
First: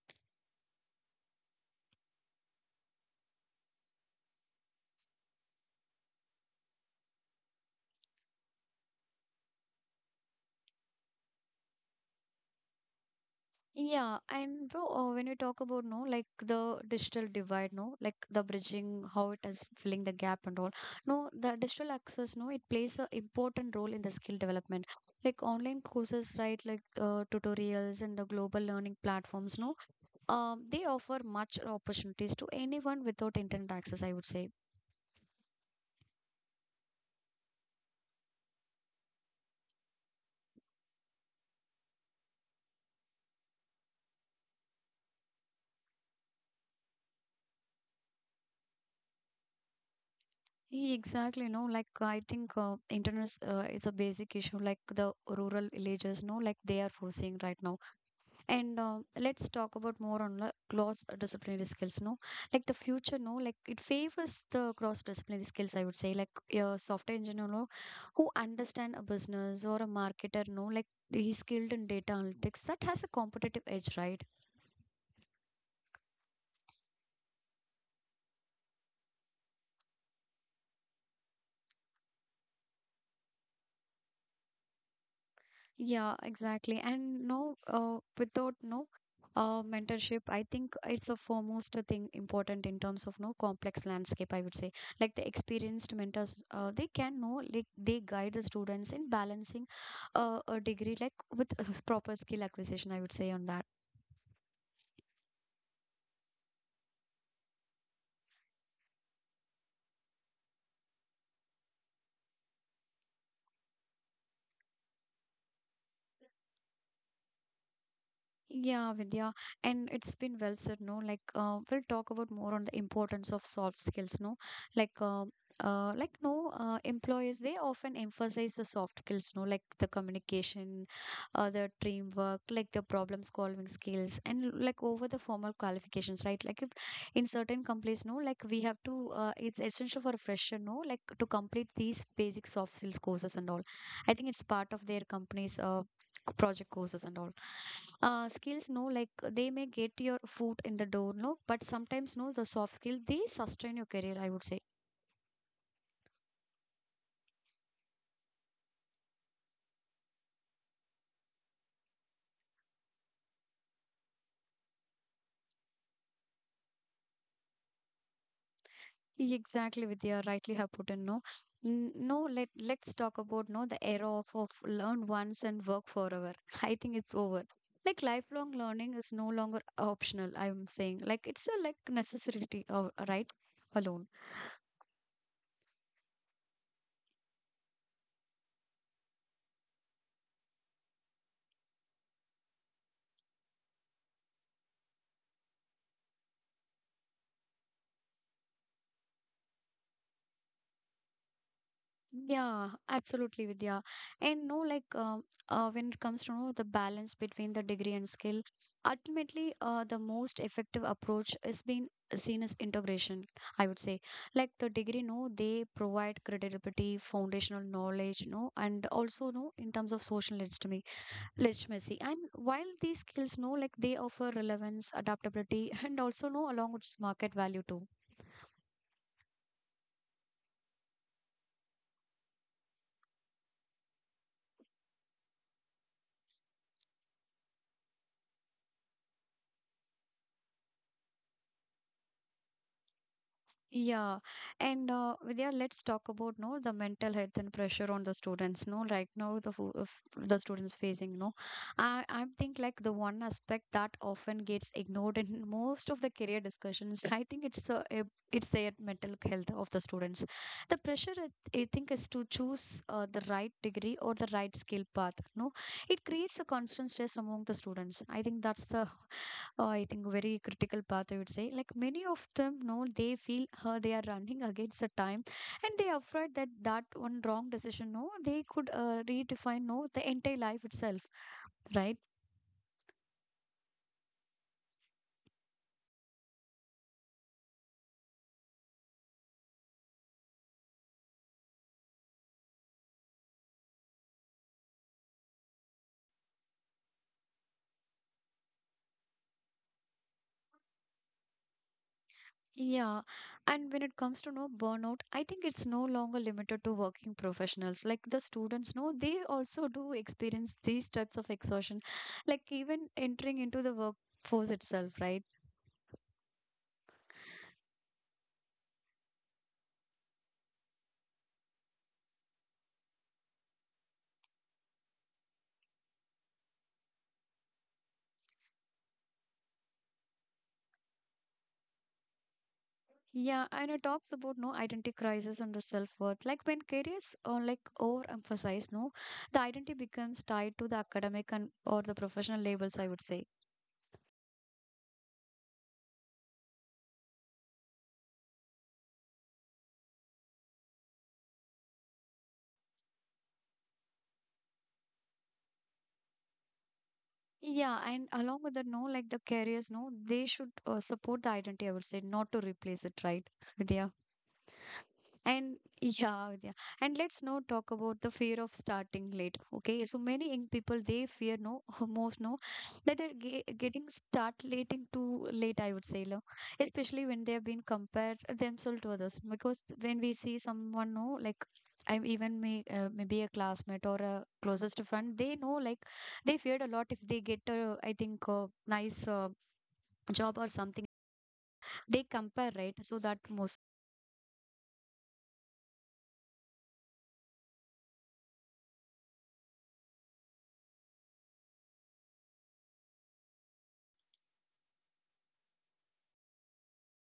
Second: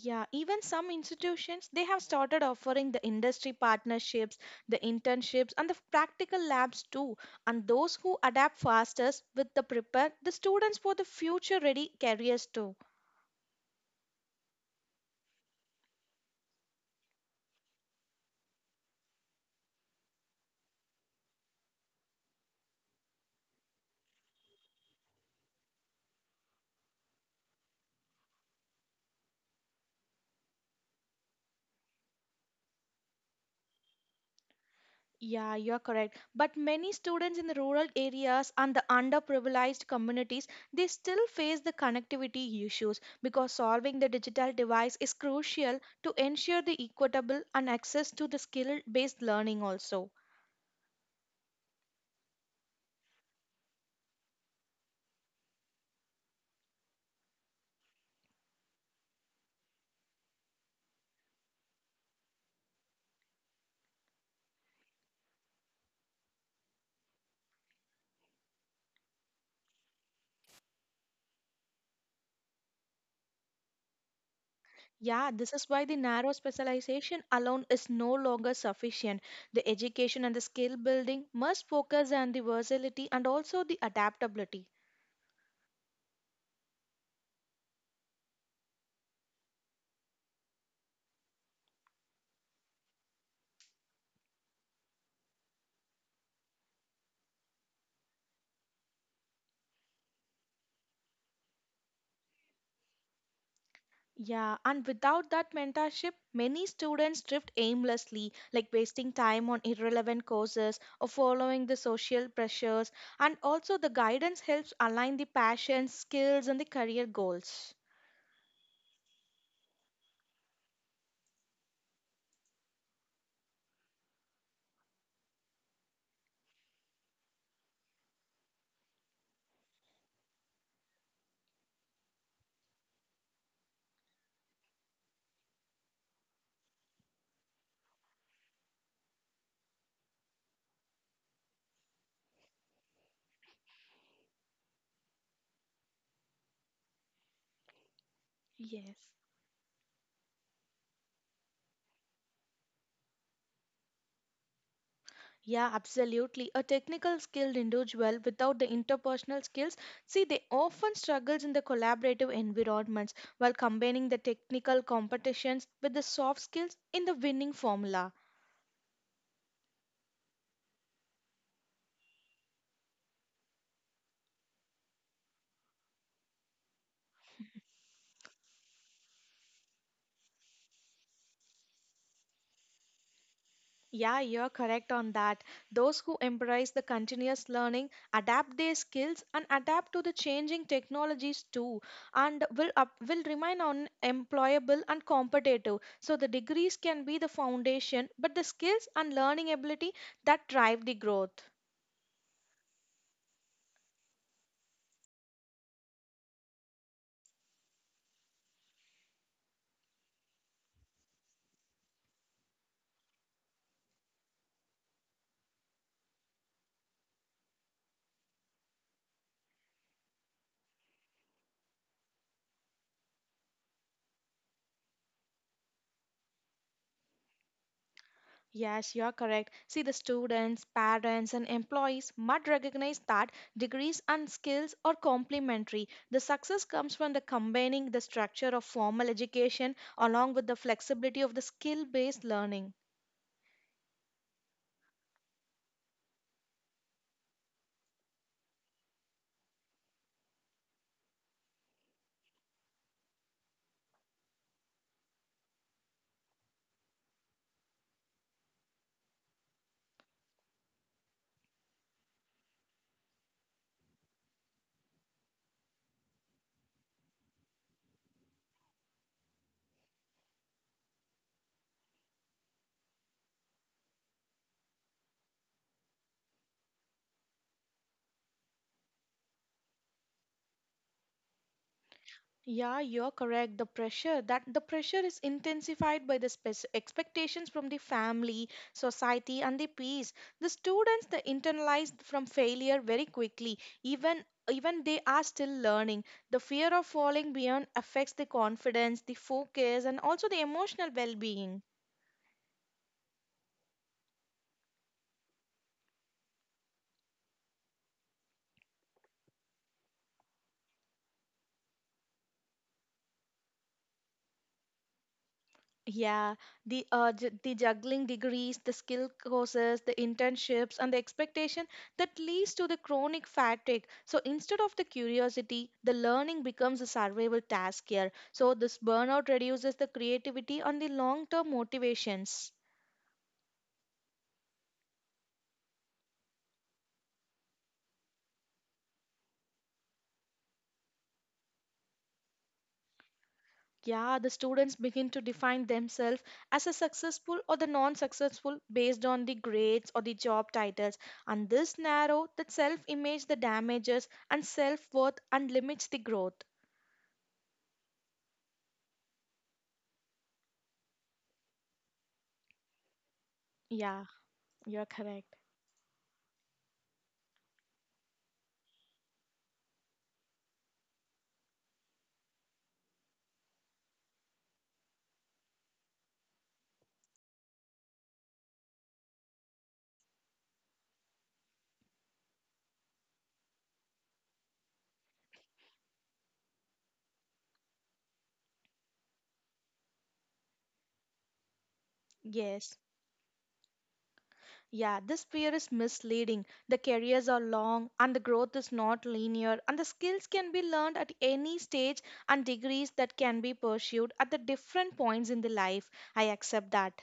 S2: Yeah, even some institutions they have started offering the industry partnerships, the internships, and the practical labs too. And those who adapt fastest with the prepare the students for the future ready careers too.
S1: Yeah, and bro, when you talk about no, like the digital divide, no, like the bridging, how it is filling the gap and all. No, the digital access, no, it plays a important role in the skill development. Like online courses, right? Like tutorials and the global learning platforms, no, they offer much opportunities to anyone without internet access, I would say.
S2: Yeah, you're correct. But many students in the rural areas and the underprivileged communities, they still face the connectivity issues because solving the digital device is crucial to ensure the equitable and access to the skill-based learning also.
S1: Yeah, exactly, no, like I think internet is it's a basic issue, like the rural villages, no, like they are facing right now. And let's talk about more on the cross disciplinary skills. No, like the future, no, like it favors the cross disciplinary skills, I would say, like a software engineer, no, who understand a business or a marketer, no, like he's skilled in data analytics, that has a competitive edge, right?
S2: Yeah, this is why the narrow specialization alone is no longer sufficient. The education and the skill building must focus on the versatility and also the adaptability.
S1: Yeah, exactly. And no, without no mentorship, I think it's a foremost thing important in terms of no complex landscape, I would say. Like the experienced mentors, they can know, like they guide the students in balancing a degree like with (laughs) proper skill acquisition, I would say on that.
S2: Yeah, and without that mentorship, many students drift aimlessly, like wasting time on irrelevant courses or following the social pressures. And also, the guidance helps align the passions, skills, and the career goals.
S1: Yeah, Vidya, and it's been well said, no? Like, we'll talk about more on the importance of soft skills, no? Like, uh, like no, employers they often emphasize the soft skills, no? Like the communication, the teamwork, like the problem solving skills, and like over the formal qualifications, right? Like, if in certain companies, no, like we have to, it's essential for a fresher, no, like to complete these basic soft skills courses and all. I think it's part of their company's project courses and all skills no
S2: Yes.
S1: like they may get your foot in the door no but sometimes no the soft skill they sustain your career I would say.
S2: Yeah, absolutely. A technical skilled individual without the interpersonal skills, see, they often struggles in the collaborative environments while combining the technical competitions with the soft skills in the winning formula.
S1: Exactly with your rightly have put in no. No, let's talk about no the era of learn once and work forever. (laughs) I think it's over like lifelong learning is no longer optional I'm saying like it's a like necessity right alone.
S2: Yeah, you're correct on that. Those who embrace the continuous learning adapt their skills and adapt to the changing technologies too, and will remain on employable and competitive. So the degrees can be the foundation, but the skills and learning ability that drive the growth.
S1: Yeah, absolutely, Vidya. And no, like when it comes to know the balance between the degree and skill, ultimately, the most effective approach is being seen as integration. I would say, like the degree, no, they provide credibility, foundational knowledge, no, and also no in terms of social legitimacy. Legitimacy, and while these skills, no, like they offer relevance, adaptability, (laughs) and also no along with market value too.
S2: Yes, you are correct. See, the students, parents, and employees must recognize that degrees and skills are complementary. The success comes from the combining the structure of formal education along with the flexibility of the skill based learning.
S1: Yeah, and Vidya, let's talk about no the mental health and pressure on the students. No, right now the of the students facing no, I think like the one aspect that often gets ignored in (laughs) most of the career discussions. I think it's the it's their mental health of the students. The pressure I think is to choose the right degree or the right skill path. No, it creates a constant stress among the students. I think that's the I think, very critical path, I would say. Like many of them, no, they feel they are running against the time and they are afraid that one wrong decision, no, they could redefine, no, the entire life itself, right?
S2: Yeah, you're correct. The pressure is intensified by the expectations from the family, society, and the peers. The students they internalize from failure very quickly, even even they are still learning. The fear of falling beyond affects the confidence, the focus, and also the emotional well-being.
S1: Yeah, and when it comes to no burnout, I think it's no longer limited to working professionals. Like the students, no, they also do experience these types of exhaustion, like even entering into the workforce itself, right?
S2: Yeah, the juggling degrees, the skill courses, the internships, and the expectation that leads to the chronic fatigue. So instead of the curiosity, the learning becomes a survival task here. So this burnout reduces the creativity and the long-term motivations.
S1: Yeah, and it talks about no identity crisis and self-worth. Like when careers are like overemphasized, no, the identity becomes tied to the academic and or the professional labels, I would say.
S2: Yeah, the students begin to define themselves as a successful or the non-successful based on the grades or the job titles. And this narrow the self-image, the damages, and self-worth, and limits the growth.
S1: Yeah, and along with that, no, like the careers, no, they should support the identity, I would say, not to replace it, right? (laughs) Vidya?
S2: Yeah, you're correct.
S1: And yeah, yeah. And let's now talk about the fear of starting late. Okay, so many young people they fear no (laughs) most no that they're getting start late too late. I would say, no? Especially when they have been compared themselves to others. Because when we see someone, no, like I'm even maybe a classmate or a closest friend, they know like they feared a lot if they get a I think a nice job or something. They compare right,
S2: Yes.
S1: so that most.
S2: Yeah, this fear is misleading. The careers are long and the growth is not linear, and the skills can be learned at any stage and degrees that can be pursued at the different points in the life. I accept that.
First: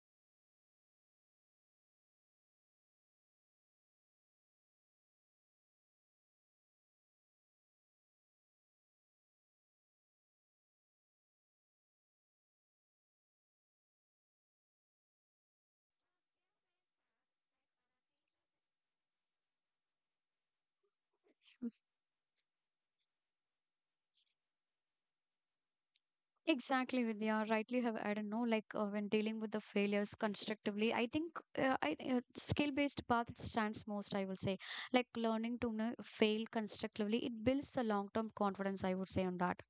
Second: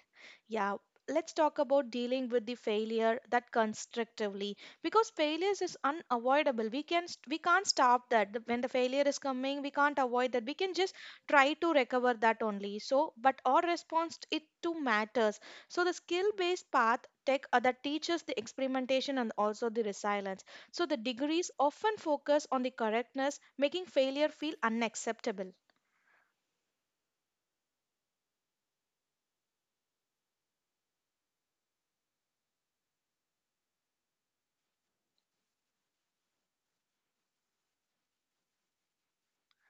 S2: Yeah, let's talk about dealing with the failure that constructively because failures is unavoidable. We can't stop that. When the failure is coming, we can't avoid that. We can just try to recover that only. So, but our response it too matters. So the skill based path tech that teaches the experimentation and also the resilience. So the degrees often focus on the correctness, making failure feel unacceptable.
S1: Exactly, Vidya. Rightly have added no, like when dealing with the failures constructively, I think I skill-based path stands most. I will say, like learning to know, fail constructively, it builds the long-term confidence. I would say on that.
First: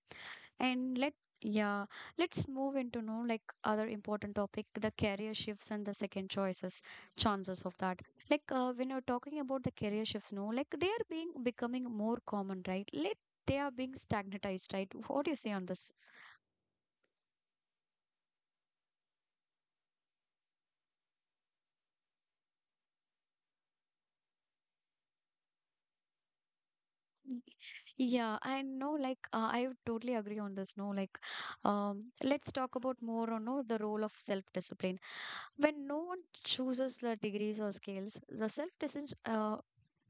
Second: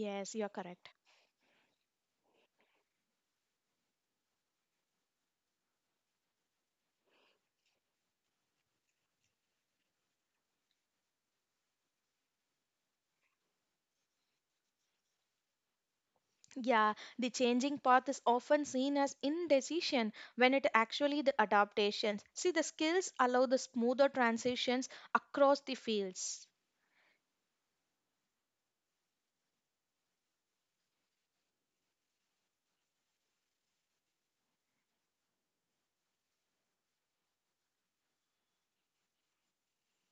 S2: Yes, you're correct.
S1: And let yeah, let's move into know like other important topic, the career shifts and the second choices, chances of that. Like when you're talking about the career shifts, no, like they are being becoming more common, right? Let they are being stagnatized, right? What do you say on this?
S2: Yeah, the changing path is often seen as indecision when it actually the adaptations. See, the skills allow the smoother transitions across the fields.
S1: Y- Yeah, I know, like, I would totally agree on this. No, like, Let's talk about more on no, the role of self-discipline. When no one chooses the degrees or scales, the self-discipline,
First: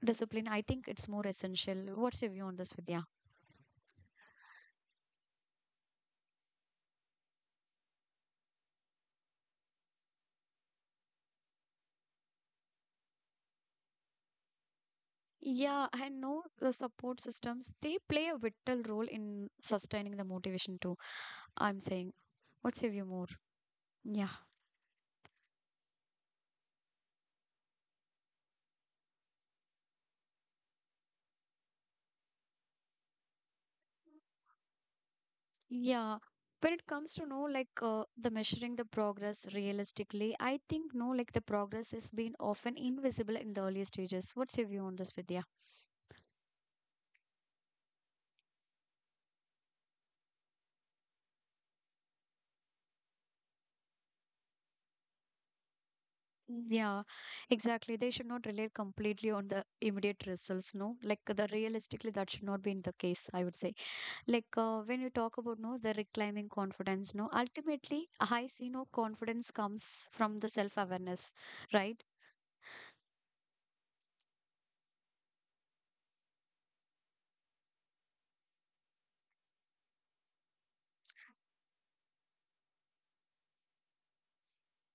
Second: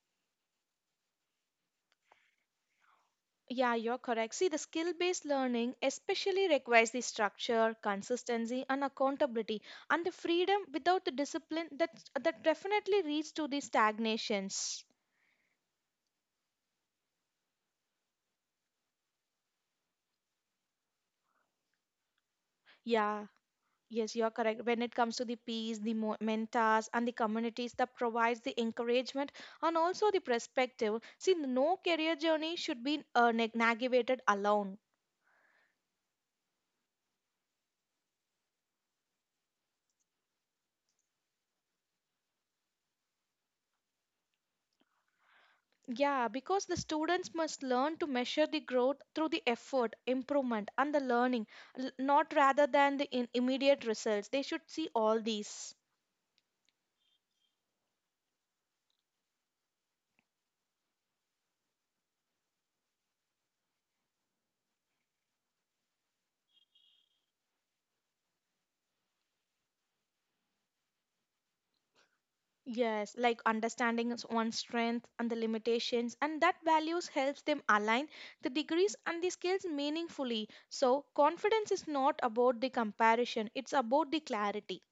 S1: discipline, I think it's more essential. What's your view on this, Vidya?
S2: Yeah, you're correct. See, the skill based learning especially requires the structure, consistency, and accountability, and the freedom without the discipline that definitely leads to the stagnations.
S1: Yeah, I know the support systems, they play a vital role in sustaining the motivation too. I'm saying, what's your view more?
S2: Yeah, yes,
S1: Yeah.
S2: you're correct. When it comes to the peers, the mentors, and the communities that provides the encouragement and also the perspective, see, no career journey should be navigated alone.
S1: Yeah. When it comes to know the measuring the progress realistically, I think no like the progress is being often invisible in the early stages. What's your view on this, Vidya?
S2: Yeah, because the students must learn to measure the growth through the effort, improvement, and the learning, not rather than the immediate results. They should see all these.
S1: Yeah, exactly. They should not rely completely on the immediate results. No, like the realistically that should not be in the case, I would say. When you talk about the reclaiming confidence, no, ultimately I see no confidence comes from the self awareness, right?
S2: Yes, like understanding is one's strength and the limitations, and that values helps them align the degrees and the skills meaningfully. So, confidence is not about the comparison, it's about the clarity.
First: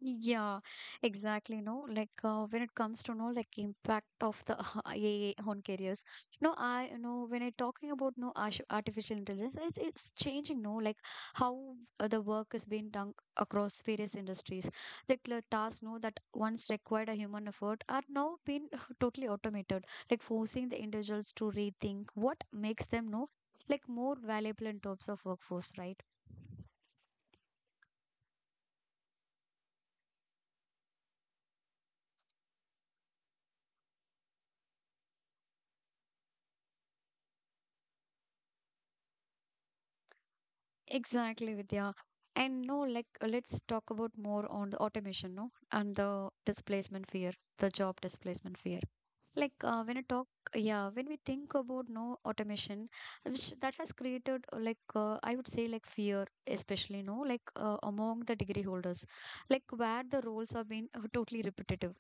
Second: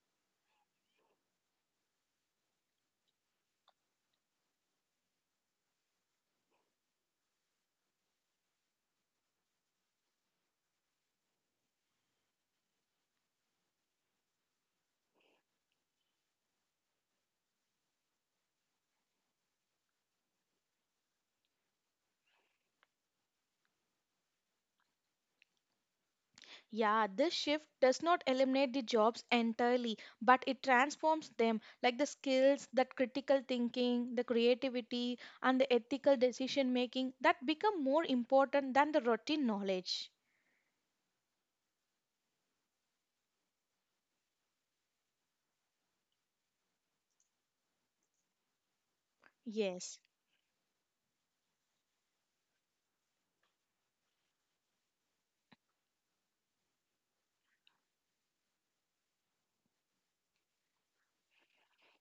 S1: Yeah, exactly. No, when it comes to know like impact of the (laughs) AI on careers. No, I you know when I talking about no arsh- artificial intelligence, it's changing. No, like how the work is being done across various industries. Like the tasks, no, that once required a human effort are now being (laughs) totally automated. Like forcing the individuals to rethink what makes them no like more valuable in terms of workforce, right?
S2: Yeah, this shift does not eliminate the jobs entirely, but it transforms them like the skills, that critical thinking, the creativity, and the ethical decision making that become more important than the routine knowledge.
S1: Exactly, Vidya. And no, let's talk about more on the automation, no, and the displacement fear, the job displacement fear. Like uh, when
S2: Yes.
S1: I talk, yeah, when we think about no automation, which that has created I would say like fear, especially no, among the degree holders, like where the roles have been totally repetitive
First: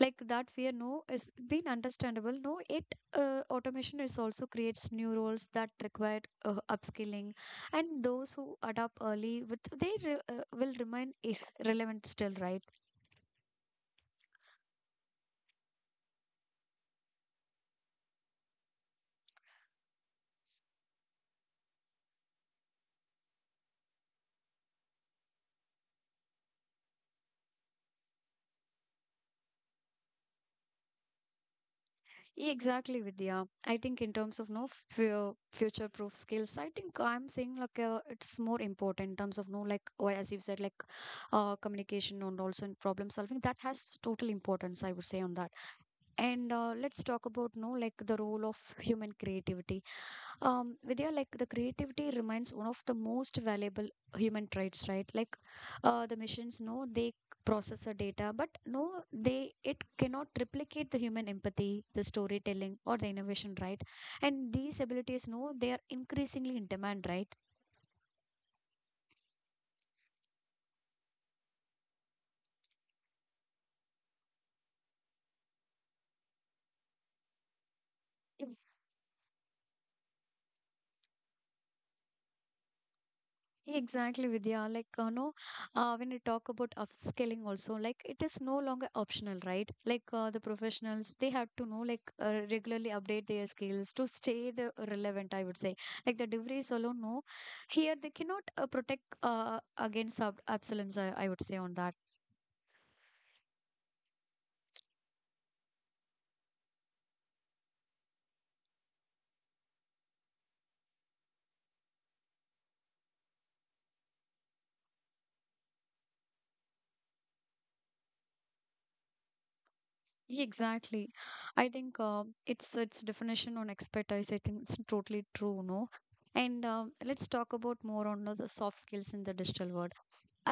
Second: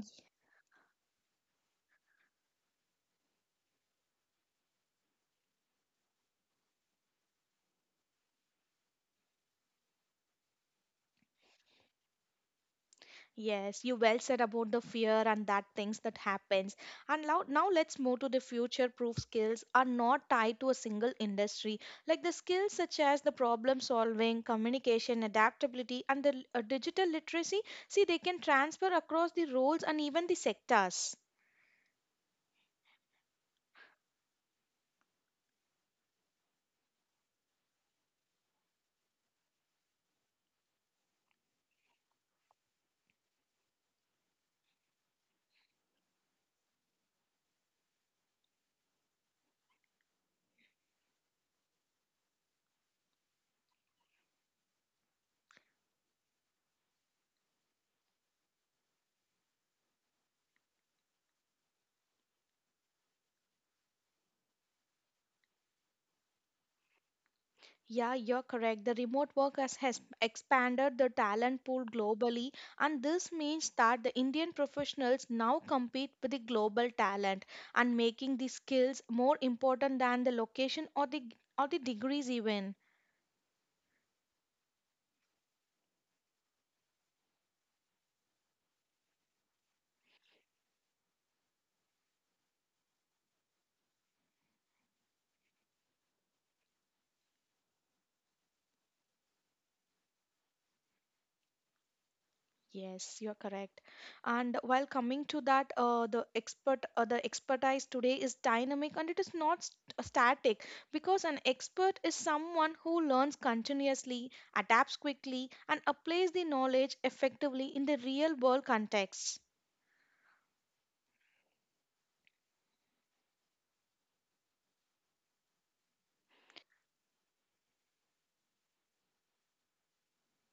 S1: like that fear no is been understandable no it automation is also creates new roles that require upskilling and those who adapt early with will remain relevant still right.
S2: Yes, you well said about the fear and that things that happens. And now let's move to the future-proof skills are not tied to a single industry. Like the skills such as the problem solving, communication, adaptability, and the digital literacy, see they can transfer across the roles and even the sectors.
S1: Yeah, exactly, Vidya. I think in terms of no fear future proof skills I think I'm saying it's more important in terms of no like or as you said communication and also in problem solving that has total importance I would say on that. And let's talk about no like the role of human creativity. Vidya, like the creativity remains one of the most valuable human traits, right? The machines, no, they process the data, but no, they it cannot replicate the human empathy, the storytelling, or the innovation, right? And these abilities, no, they are increasingly in demand, right?
S2: Yeah, you're correct. The remote work has expanded the talent pool globally, and this means that the Indian professionals now compete with the global talent and making the skills more important than the location or the degrees even.
S1: Exactly, Vidya. Like, when you talk about upskilling also, like it is no longer optional, right? The professionals, they have to know, regularly update their skills to stay the relevant, I would say. Like the degrees alone, no. Here they cannot protect against ab absence, I would say on that.
S2: Yes, you're correct. And while coming to that, the expertise today is dynamic and it is not static because an expert is someone who learns continuously, adapts quickly, and applies the knowledge effectively in the real world context.
S1: Yeah, exactly. I think it's its definition on expertise. I think it's totally true, no? And let's talk about more on the soft skills in the digital world.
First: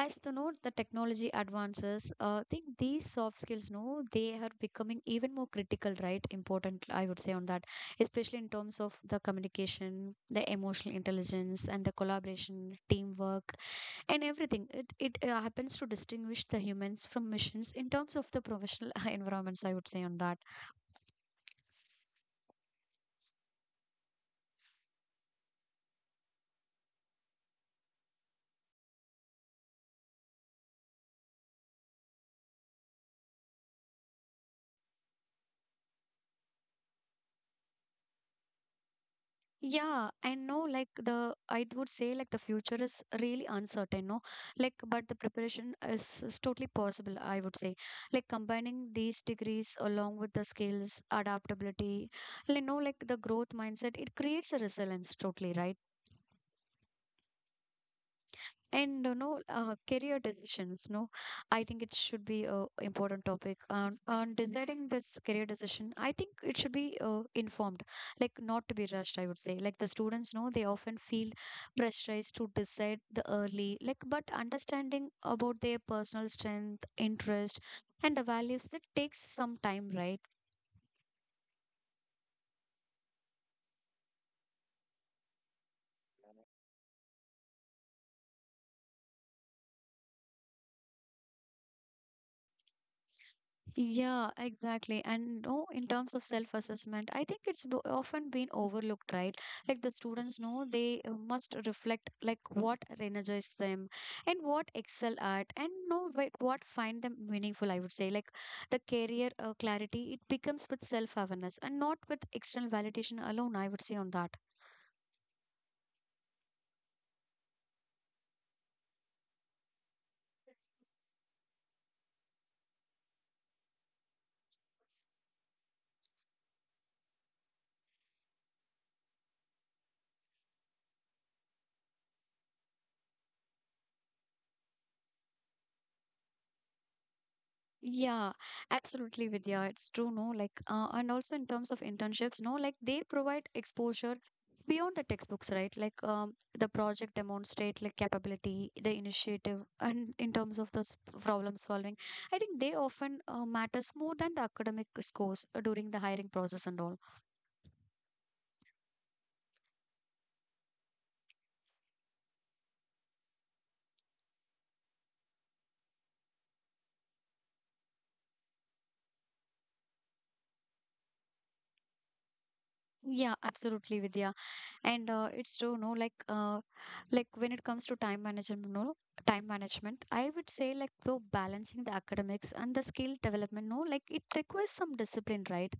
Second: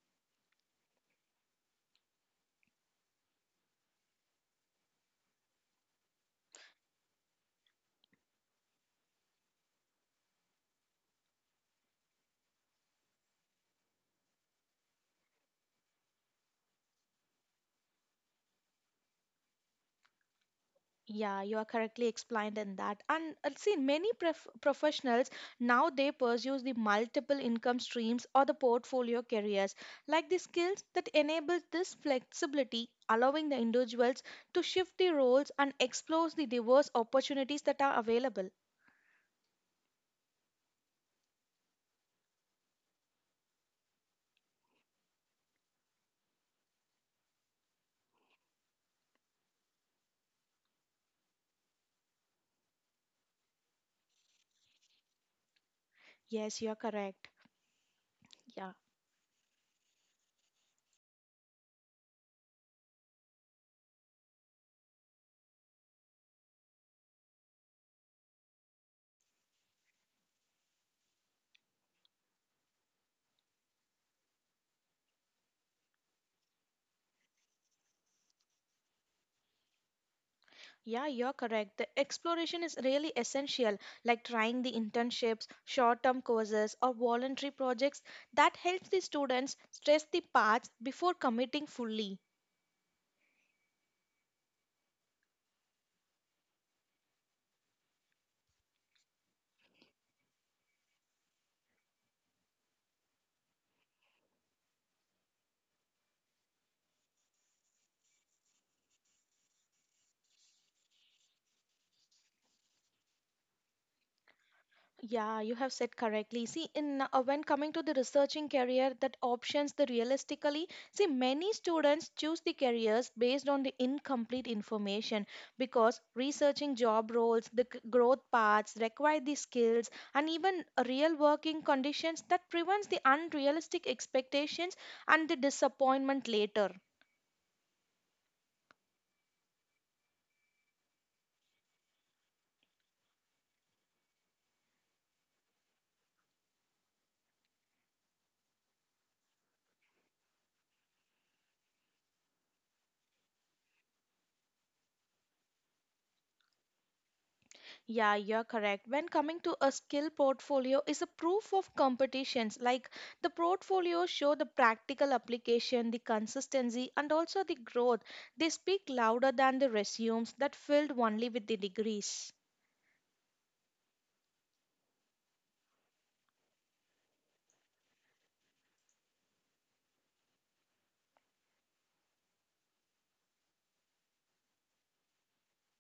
S1: As the note the technology advances I think these soft skills no they are becoming even more critical right important I would say on that, especially in terms of the communication the emotional intelligence and the collaboration teamwork and everything it, it happens to distinguish the humans from machines in terms of the professional (laughs) environments I would say on that.
S2: Yeah, you are correctly explained in that. And see, many professionals now they pursue the multiple income streams or the portfolio careers, like the skills that enable this flexibility, allowing the individuals to shift the roles and explore the diverse opportunities that are available.
S1: Yeah, I know like the I would say like the future is really uncertain, no? Like but the preparation is totally possible, I would say. Like combining these degrees along with the skills, adaptability, you know, like the growth mindset, it creates a resilience totally, right?
S2: Yes, you are correct. Yeah.
S1: And you know, career decisions. No, I think it should be a important topic. On deciding this career decision, I think it should be informed, like not to be rushed, I would say. Like the students know they often feel pressurized to decide the early, like but understanding about their personal strength, interest, and the values that takes some time, right?
S2: Yeah, you're correct. The exploration is really essential, like trying the internships, short term courses, or voluntary projects that helps the students stress the paths before committing fully.
S1: Yeah, exactly. And no, in terms of self-assessment, I think it's often been overlooked, right? Like the students know they must reflect like what energizes them and what excel at and know what find them meaningful, I would say. Like the career clarity, it becomes with self-awareness and not with external validation alone, I would say on that.
S2: Yeah, you have said correctly. See, in when coming to the researching career, that options the realistically, see, many students choose the careers based on the incomplete information because researching job roles, the growth paths require the skills and even real working conditions that prevents the unrealistic expectations and the disappointment later.
S1: Yeah, absolutely, Vidya. It's true, no? Like, and also in terms of internships, no? Like, they provide exposure beyond the textbooks, right? Like, the project demonstrate like capability, the initiative, and in terms of the problem solving, I think they often matters more than the academic scores during the hiring process and all.
S2: Yeah, you're correct. When coming to a skill portfolio is a proof of competitions. Like the portfolio show the practical application, the consistency and also the growth. They speak louder than the resumes that filled only with the degrees.
S1: Yeah, absolutely, Vidya. And it's true, no, like when it comes to time management, no, time management, I would say like though balancing the academics and the skill development, no, like it requires some discipline, right?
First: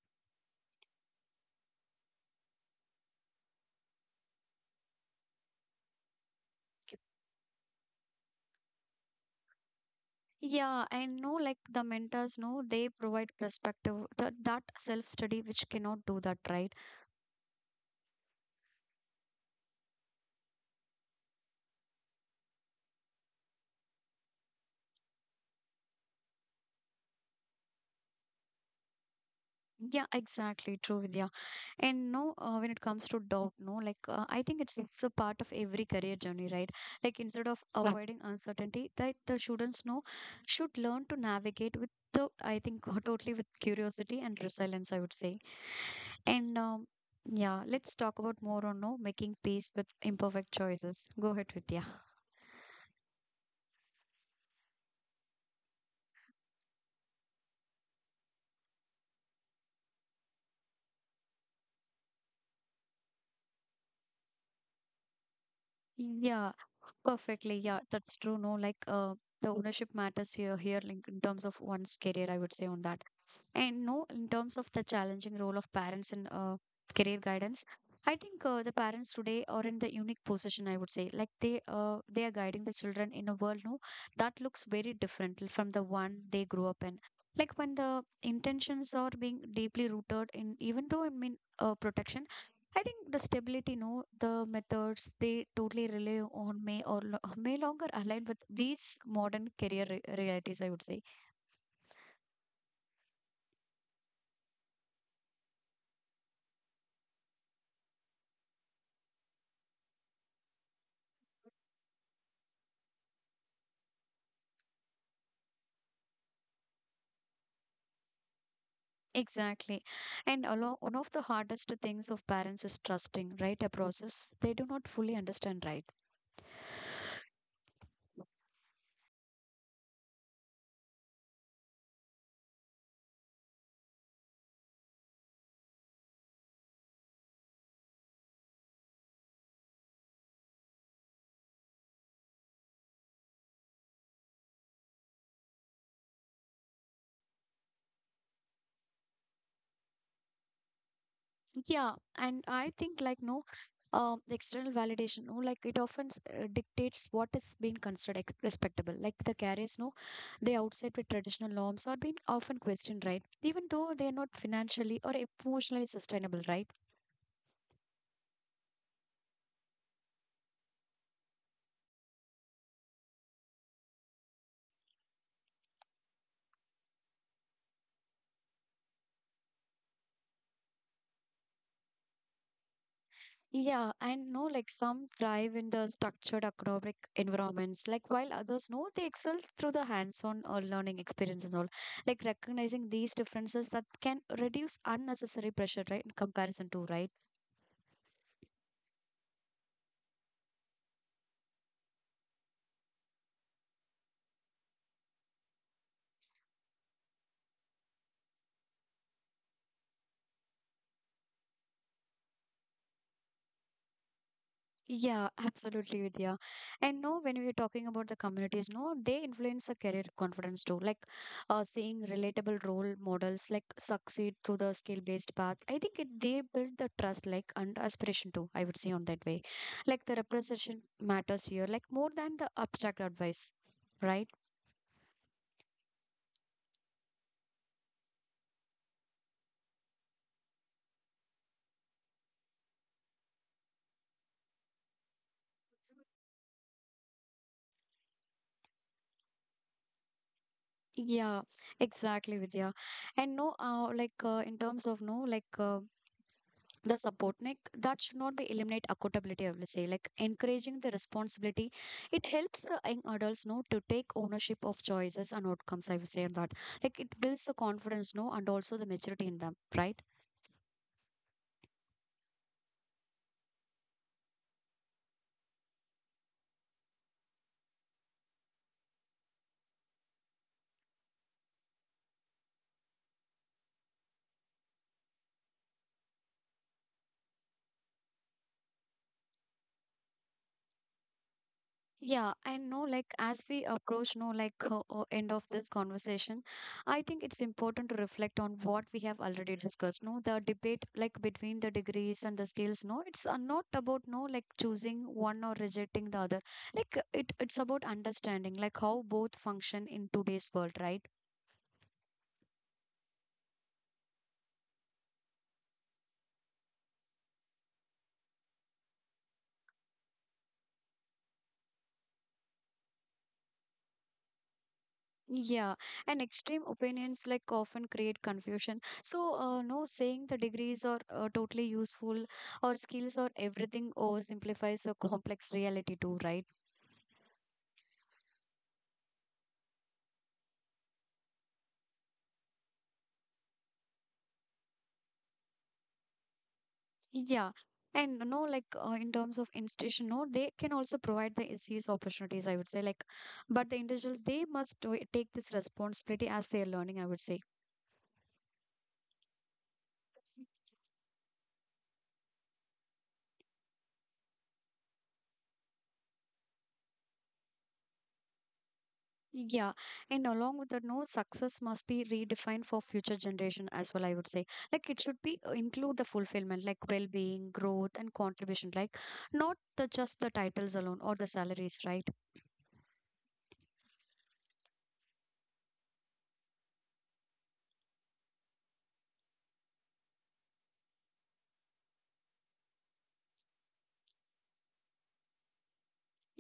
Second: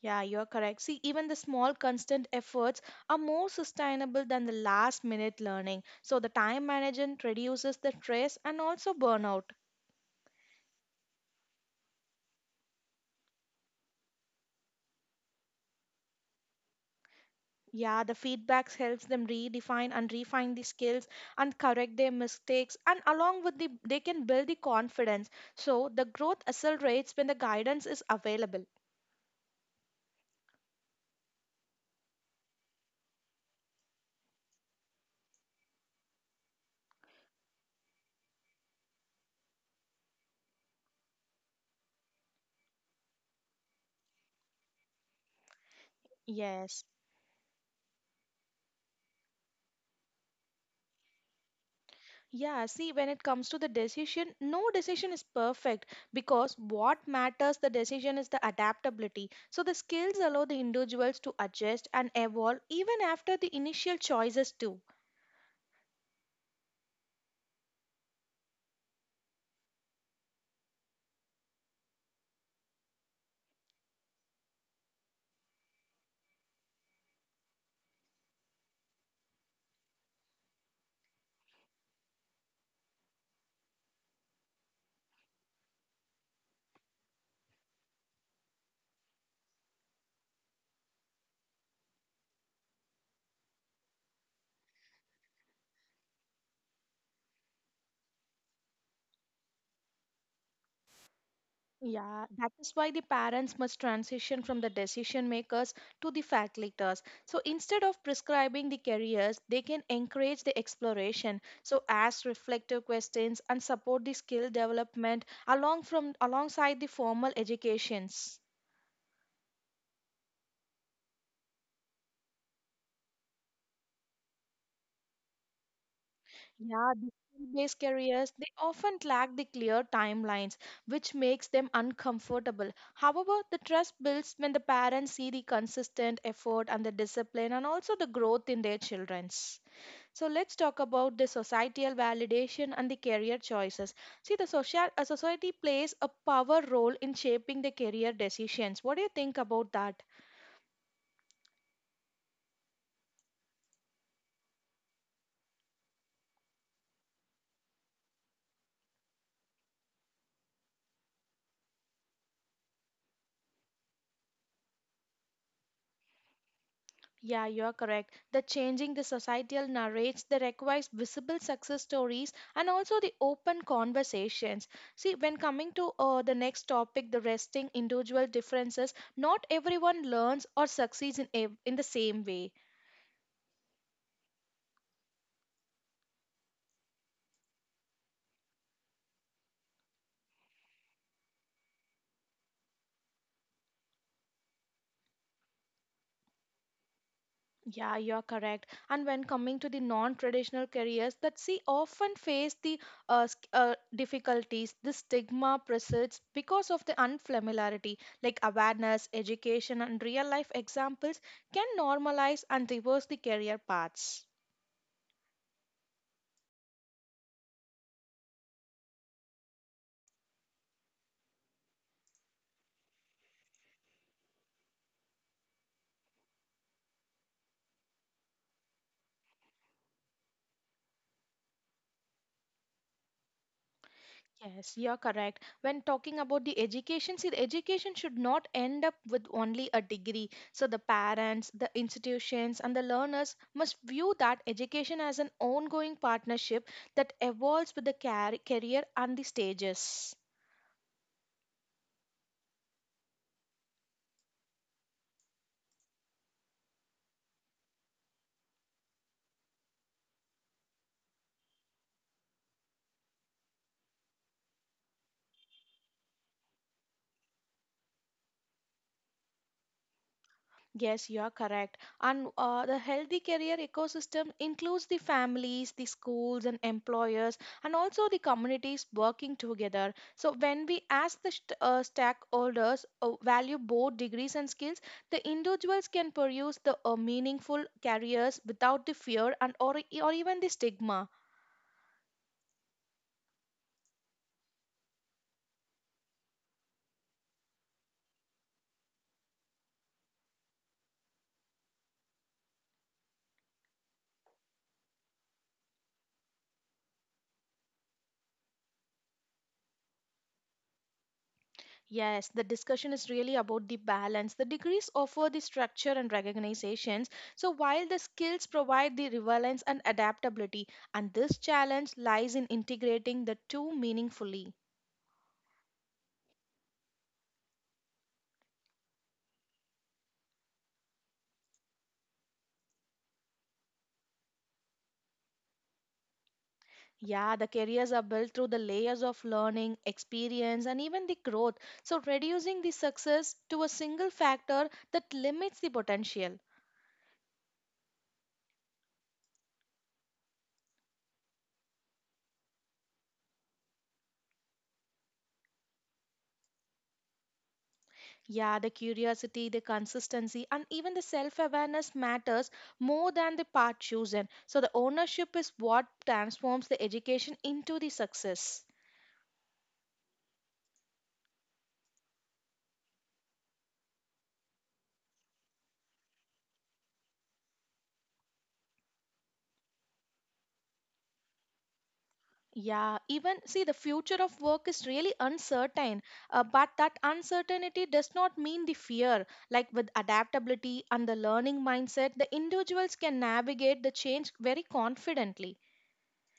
S2: Yeah, you're correct. See, even the small constant efforts are more sustainable than the last minute learning. So the time management reduces the stress and also burnout.
S1: Yeah, and no, like the mentors, no, they provide perspective that self study which cannot do that, right?
S2: Yeah, the feedbacks helps them redefine and refine the skills and correct their mistakes and along with the they can build the confidence. So the growth accelerates when the guidance is available.
S1: Yeah, exactly. True, Vidya. And no, when it comes to doubt, no, I think it's a part of every career journey, right? Like instead of yeah avoiding uncertainty, that the students know should learn to navigate with the I think (laughs) totally with curiosity and resilience, I would say. And
S2: Yes.
S1: yeah, let's talk about more on no making peace with imperfect choices. Go ahead, Vidya.
S2: Yeah, see when it comes to the decision, no decision is perfect because what matters the decision is the adaptability. So the skills allow the individuals to adjust and evolve even after the initial choices too.
S1: Yeah, perfectly. Yeah, that's true. No, the ownership matters here, like in terms of one's career, I would say on that. And no, in terms of the challenging role of parents in career guidance, I think the parents today are in the unique position, I would say, like they are guiding the children in a world no that looks very different from the one they grew up in. Like when the intentions are being deeply rooted in, even though I mean protection, I think the stability, no, the methods they totally rely on may or may longer align with these modern career realities, I would say.
S2: Yeah, that is why the parents must transition from the decision makers to the facilitators. So instead of prescribing the careers, they can encourage the exploration. So ask reflective questions and support the skill development along from alongside the formal educations.
S1: Exactly. And along one of the hardest things of parents is trusting, right? A process they do not fully understand, right?
S2: Yeah, the skill-based careers they often lack the clear timelines, which makes them uncomfortable. However, the trust builds when the parents see the consistent effort and the discipline and also the growth in their children's. So let's talk about the societal validation and the career choices. See, the social a society plays a power role in shaping the career decisions. What do you think about that?
S1: Yeah. And I think, like, no, the external validation, no, like, it often dictates what is being considered respectable. Like, the carriers, no, they outside with traditional norms are being often questioned, right? Even though they are not financially or emotionally sustainable, right?
S2: Yeah, you are correct. The changing the societal narrates that requires visible success stories and also the open conversations. See, when coming to the next topic, the resting individual differences, not everyone learns or succeeds in in the same way.
S1: Yeah, and no, like some thrive in the structured academic environments, like while others know they excel through the hands-on learning experience and all. Like recognizing these differences that can reduce unnecessary pressure, right? In comparison to, right?
S2: Yeah, you're correct. And when coming to the non-traditional careers that see often face the difficulties, the stigma persists because of the unfamiliarity. Like awareness, education, and real-life examples can normalize and reverse the career paths.
S1: Yeah, absolutely, Vidya. And no, when we are talking about the communities, no, they influence the career confidence too. Seeing relatable role models like succeed through the skill-based path. I think it they build the trust, like and aspiration too, I would say on that way, like the representation matters here, like more than the abstract advice, right?
S2: Yes, you're correct. When talking about the education, see, the education should not end up with only a degree. So, the parents, the institutions, and the learners must view that education as an ongoing partnership that evolves with the career and the stages.
S1: Yeah, exactly, Vidya. And no, in terms of no, like, the support like that should not be eliminate accountability, I will say, like encouraging the responsibility it helps the young adults know to take ownership of choices and outcomes, I will say on that, like it builds the confidence no and also the maturity in them, right?
S2: Yes, you are correct. And the healthy career ecosystem includes the families, the schools, and employers, and also the communities working together. So, when we ask the stakeholders value both degrees and skills, the individuals can pursue the meaningful careers without the fear or even the stigma.
S1: Yeah, and no, like as we approach, no, end of this conversation, I think it's important to reflect on what we have already discussed. No, the debate like between the degrees and the skills. No, it's not about no like choosing one or rejecting the other. It's about understanding like how both function in today's world, right?
S2: Yes, the discussion is really about the balance. The degrees offer the structure and recognizations, so while the skills provide the relevance and adaptability, and this challenge lies in integrating the two meaningfully.
S1: Yeah, and extreme opinions like often create confusion. So, no saying the degrees are totally useful or skills or everything oversimplifies a complex reality too, right?
S2: Yeah, the careers are built through the layers of learning, experience, and even the growth. So, reducing the success to a single factor that limits the potential.
S1: Yeah. And no, in terms of institution, no, they can also provide the SES opportunities, I would say. Like, but the individuals, they must take this responsibility as they are learning, I would say.
S2: Yeah, the curiosity, the consistency, and even the self awareness matters more than the path chosen. So, the ownership is what transforms the education into the success.
S1: Yeah, and along with that, no success must be redefined for future generation as well, I would say, like it should be include the fulfillment, like well-being, growth, and contribution, like not the just the titles alone or the salaries, right?
S2: Yeah, even see, the future of work is really uncertain, but that uncertainty does not mean the fear. Like with adaptability and the learning mindset, the individuals can navigate the change very confidently.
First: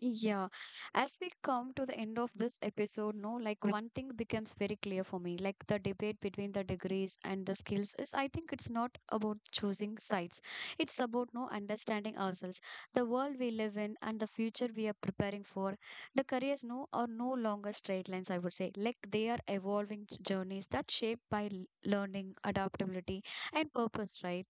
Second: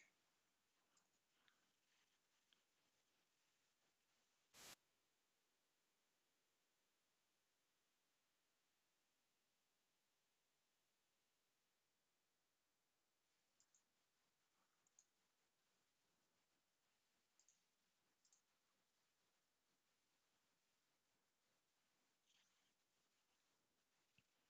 S1: Yeah, as we come to the end of this episode, no, like one thing becomes very clear for me, like the debate between the degrees and the skills is I think it's not about choosing sides. It's about no understanding ourselves, the world we live in and the future we are preparing for. The careers no are no longer straight lines, I would say. Like they are evolving journeys that shaped by learning, adaptability and purpose, right?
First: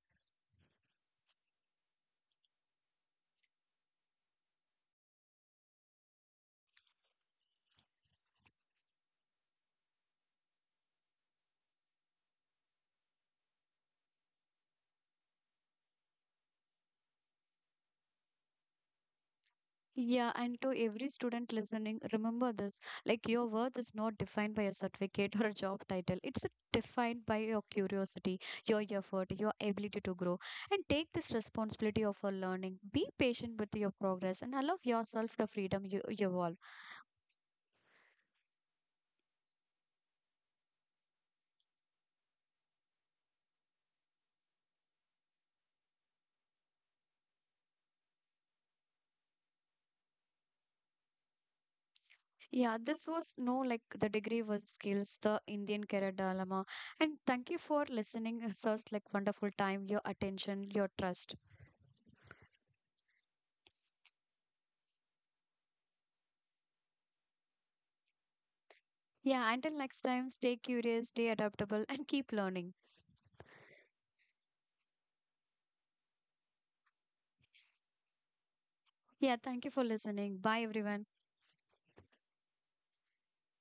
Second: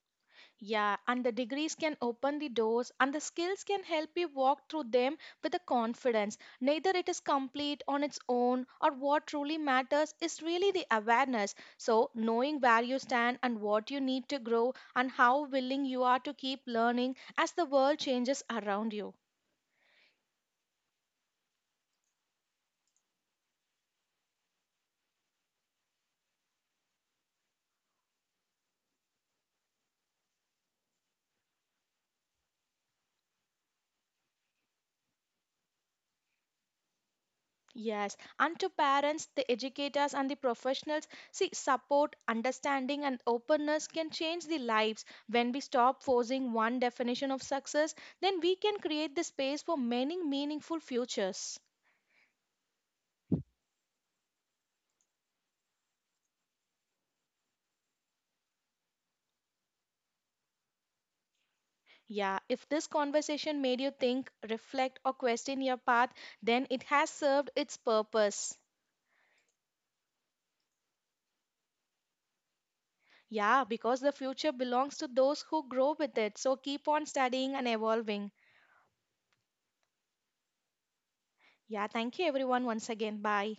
S2: Yeah, and the degrees can open the doors, and the skills can help you walk through them with a confidence. Neither it is complete on its own, or what truly matters is really the awareness. So, knowing where you stand and what you need to grow, and how willing you are to keep learning as the world changes around you.
S1: Yeah, and to every student listening, remember this. Like your worth is not defined by a certificate (laughs) or a job title. It's defined by your curiosity, your effort, your ability to grow. And take this responsibility of your learning. Be patient with your progress and allow yourself the freedom you evolve.
S2: Yes, and to parents, the educators, and the professionals, see, support, understanding, and openness can change the lives. When we stop forcing one definition of success, then we can create the space for many meaningful futures.
S1: Yeah, this was no like the degree was skills, the Indian career dilemma. And thank you for listening. (laughs) It's such like wonderful time, your attention, your trust.
S2: Yeah, if this conversation made you think, reflect, or question your path, then it has served its purpose.
S1: Yeah, until next time, stay curious, stay adaptable, and keep learning.
S2: Yeah, because the future belongs to those who grow with it. So keep on studying and evolving.
S1: Yeah, thank you for listening. Bye, everyone.
S2: Yeah, thank you everyone once again. Bye.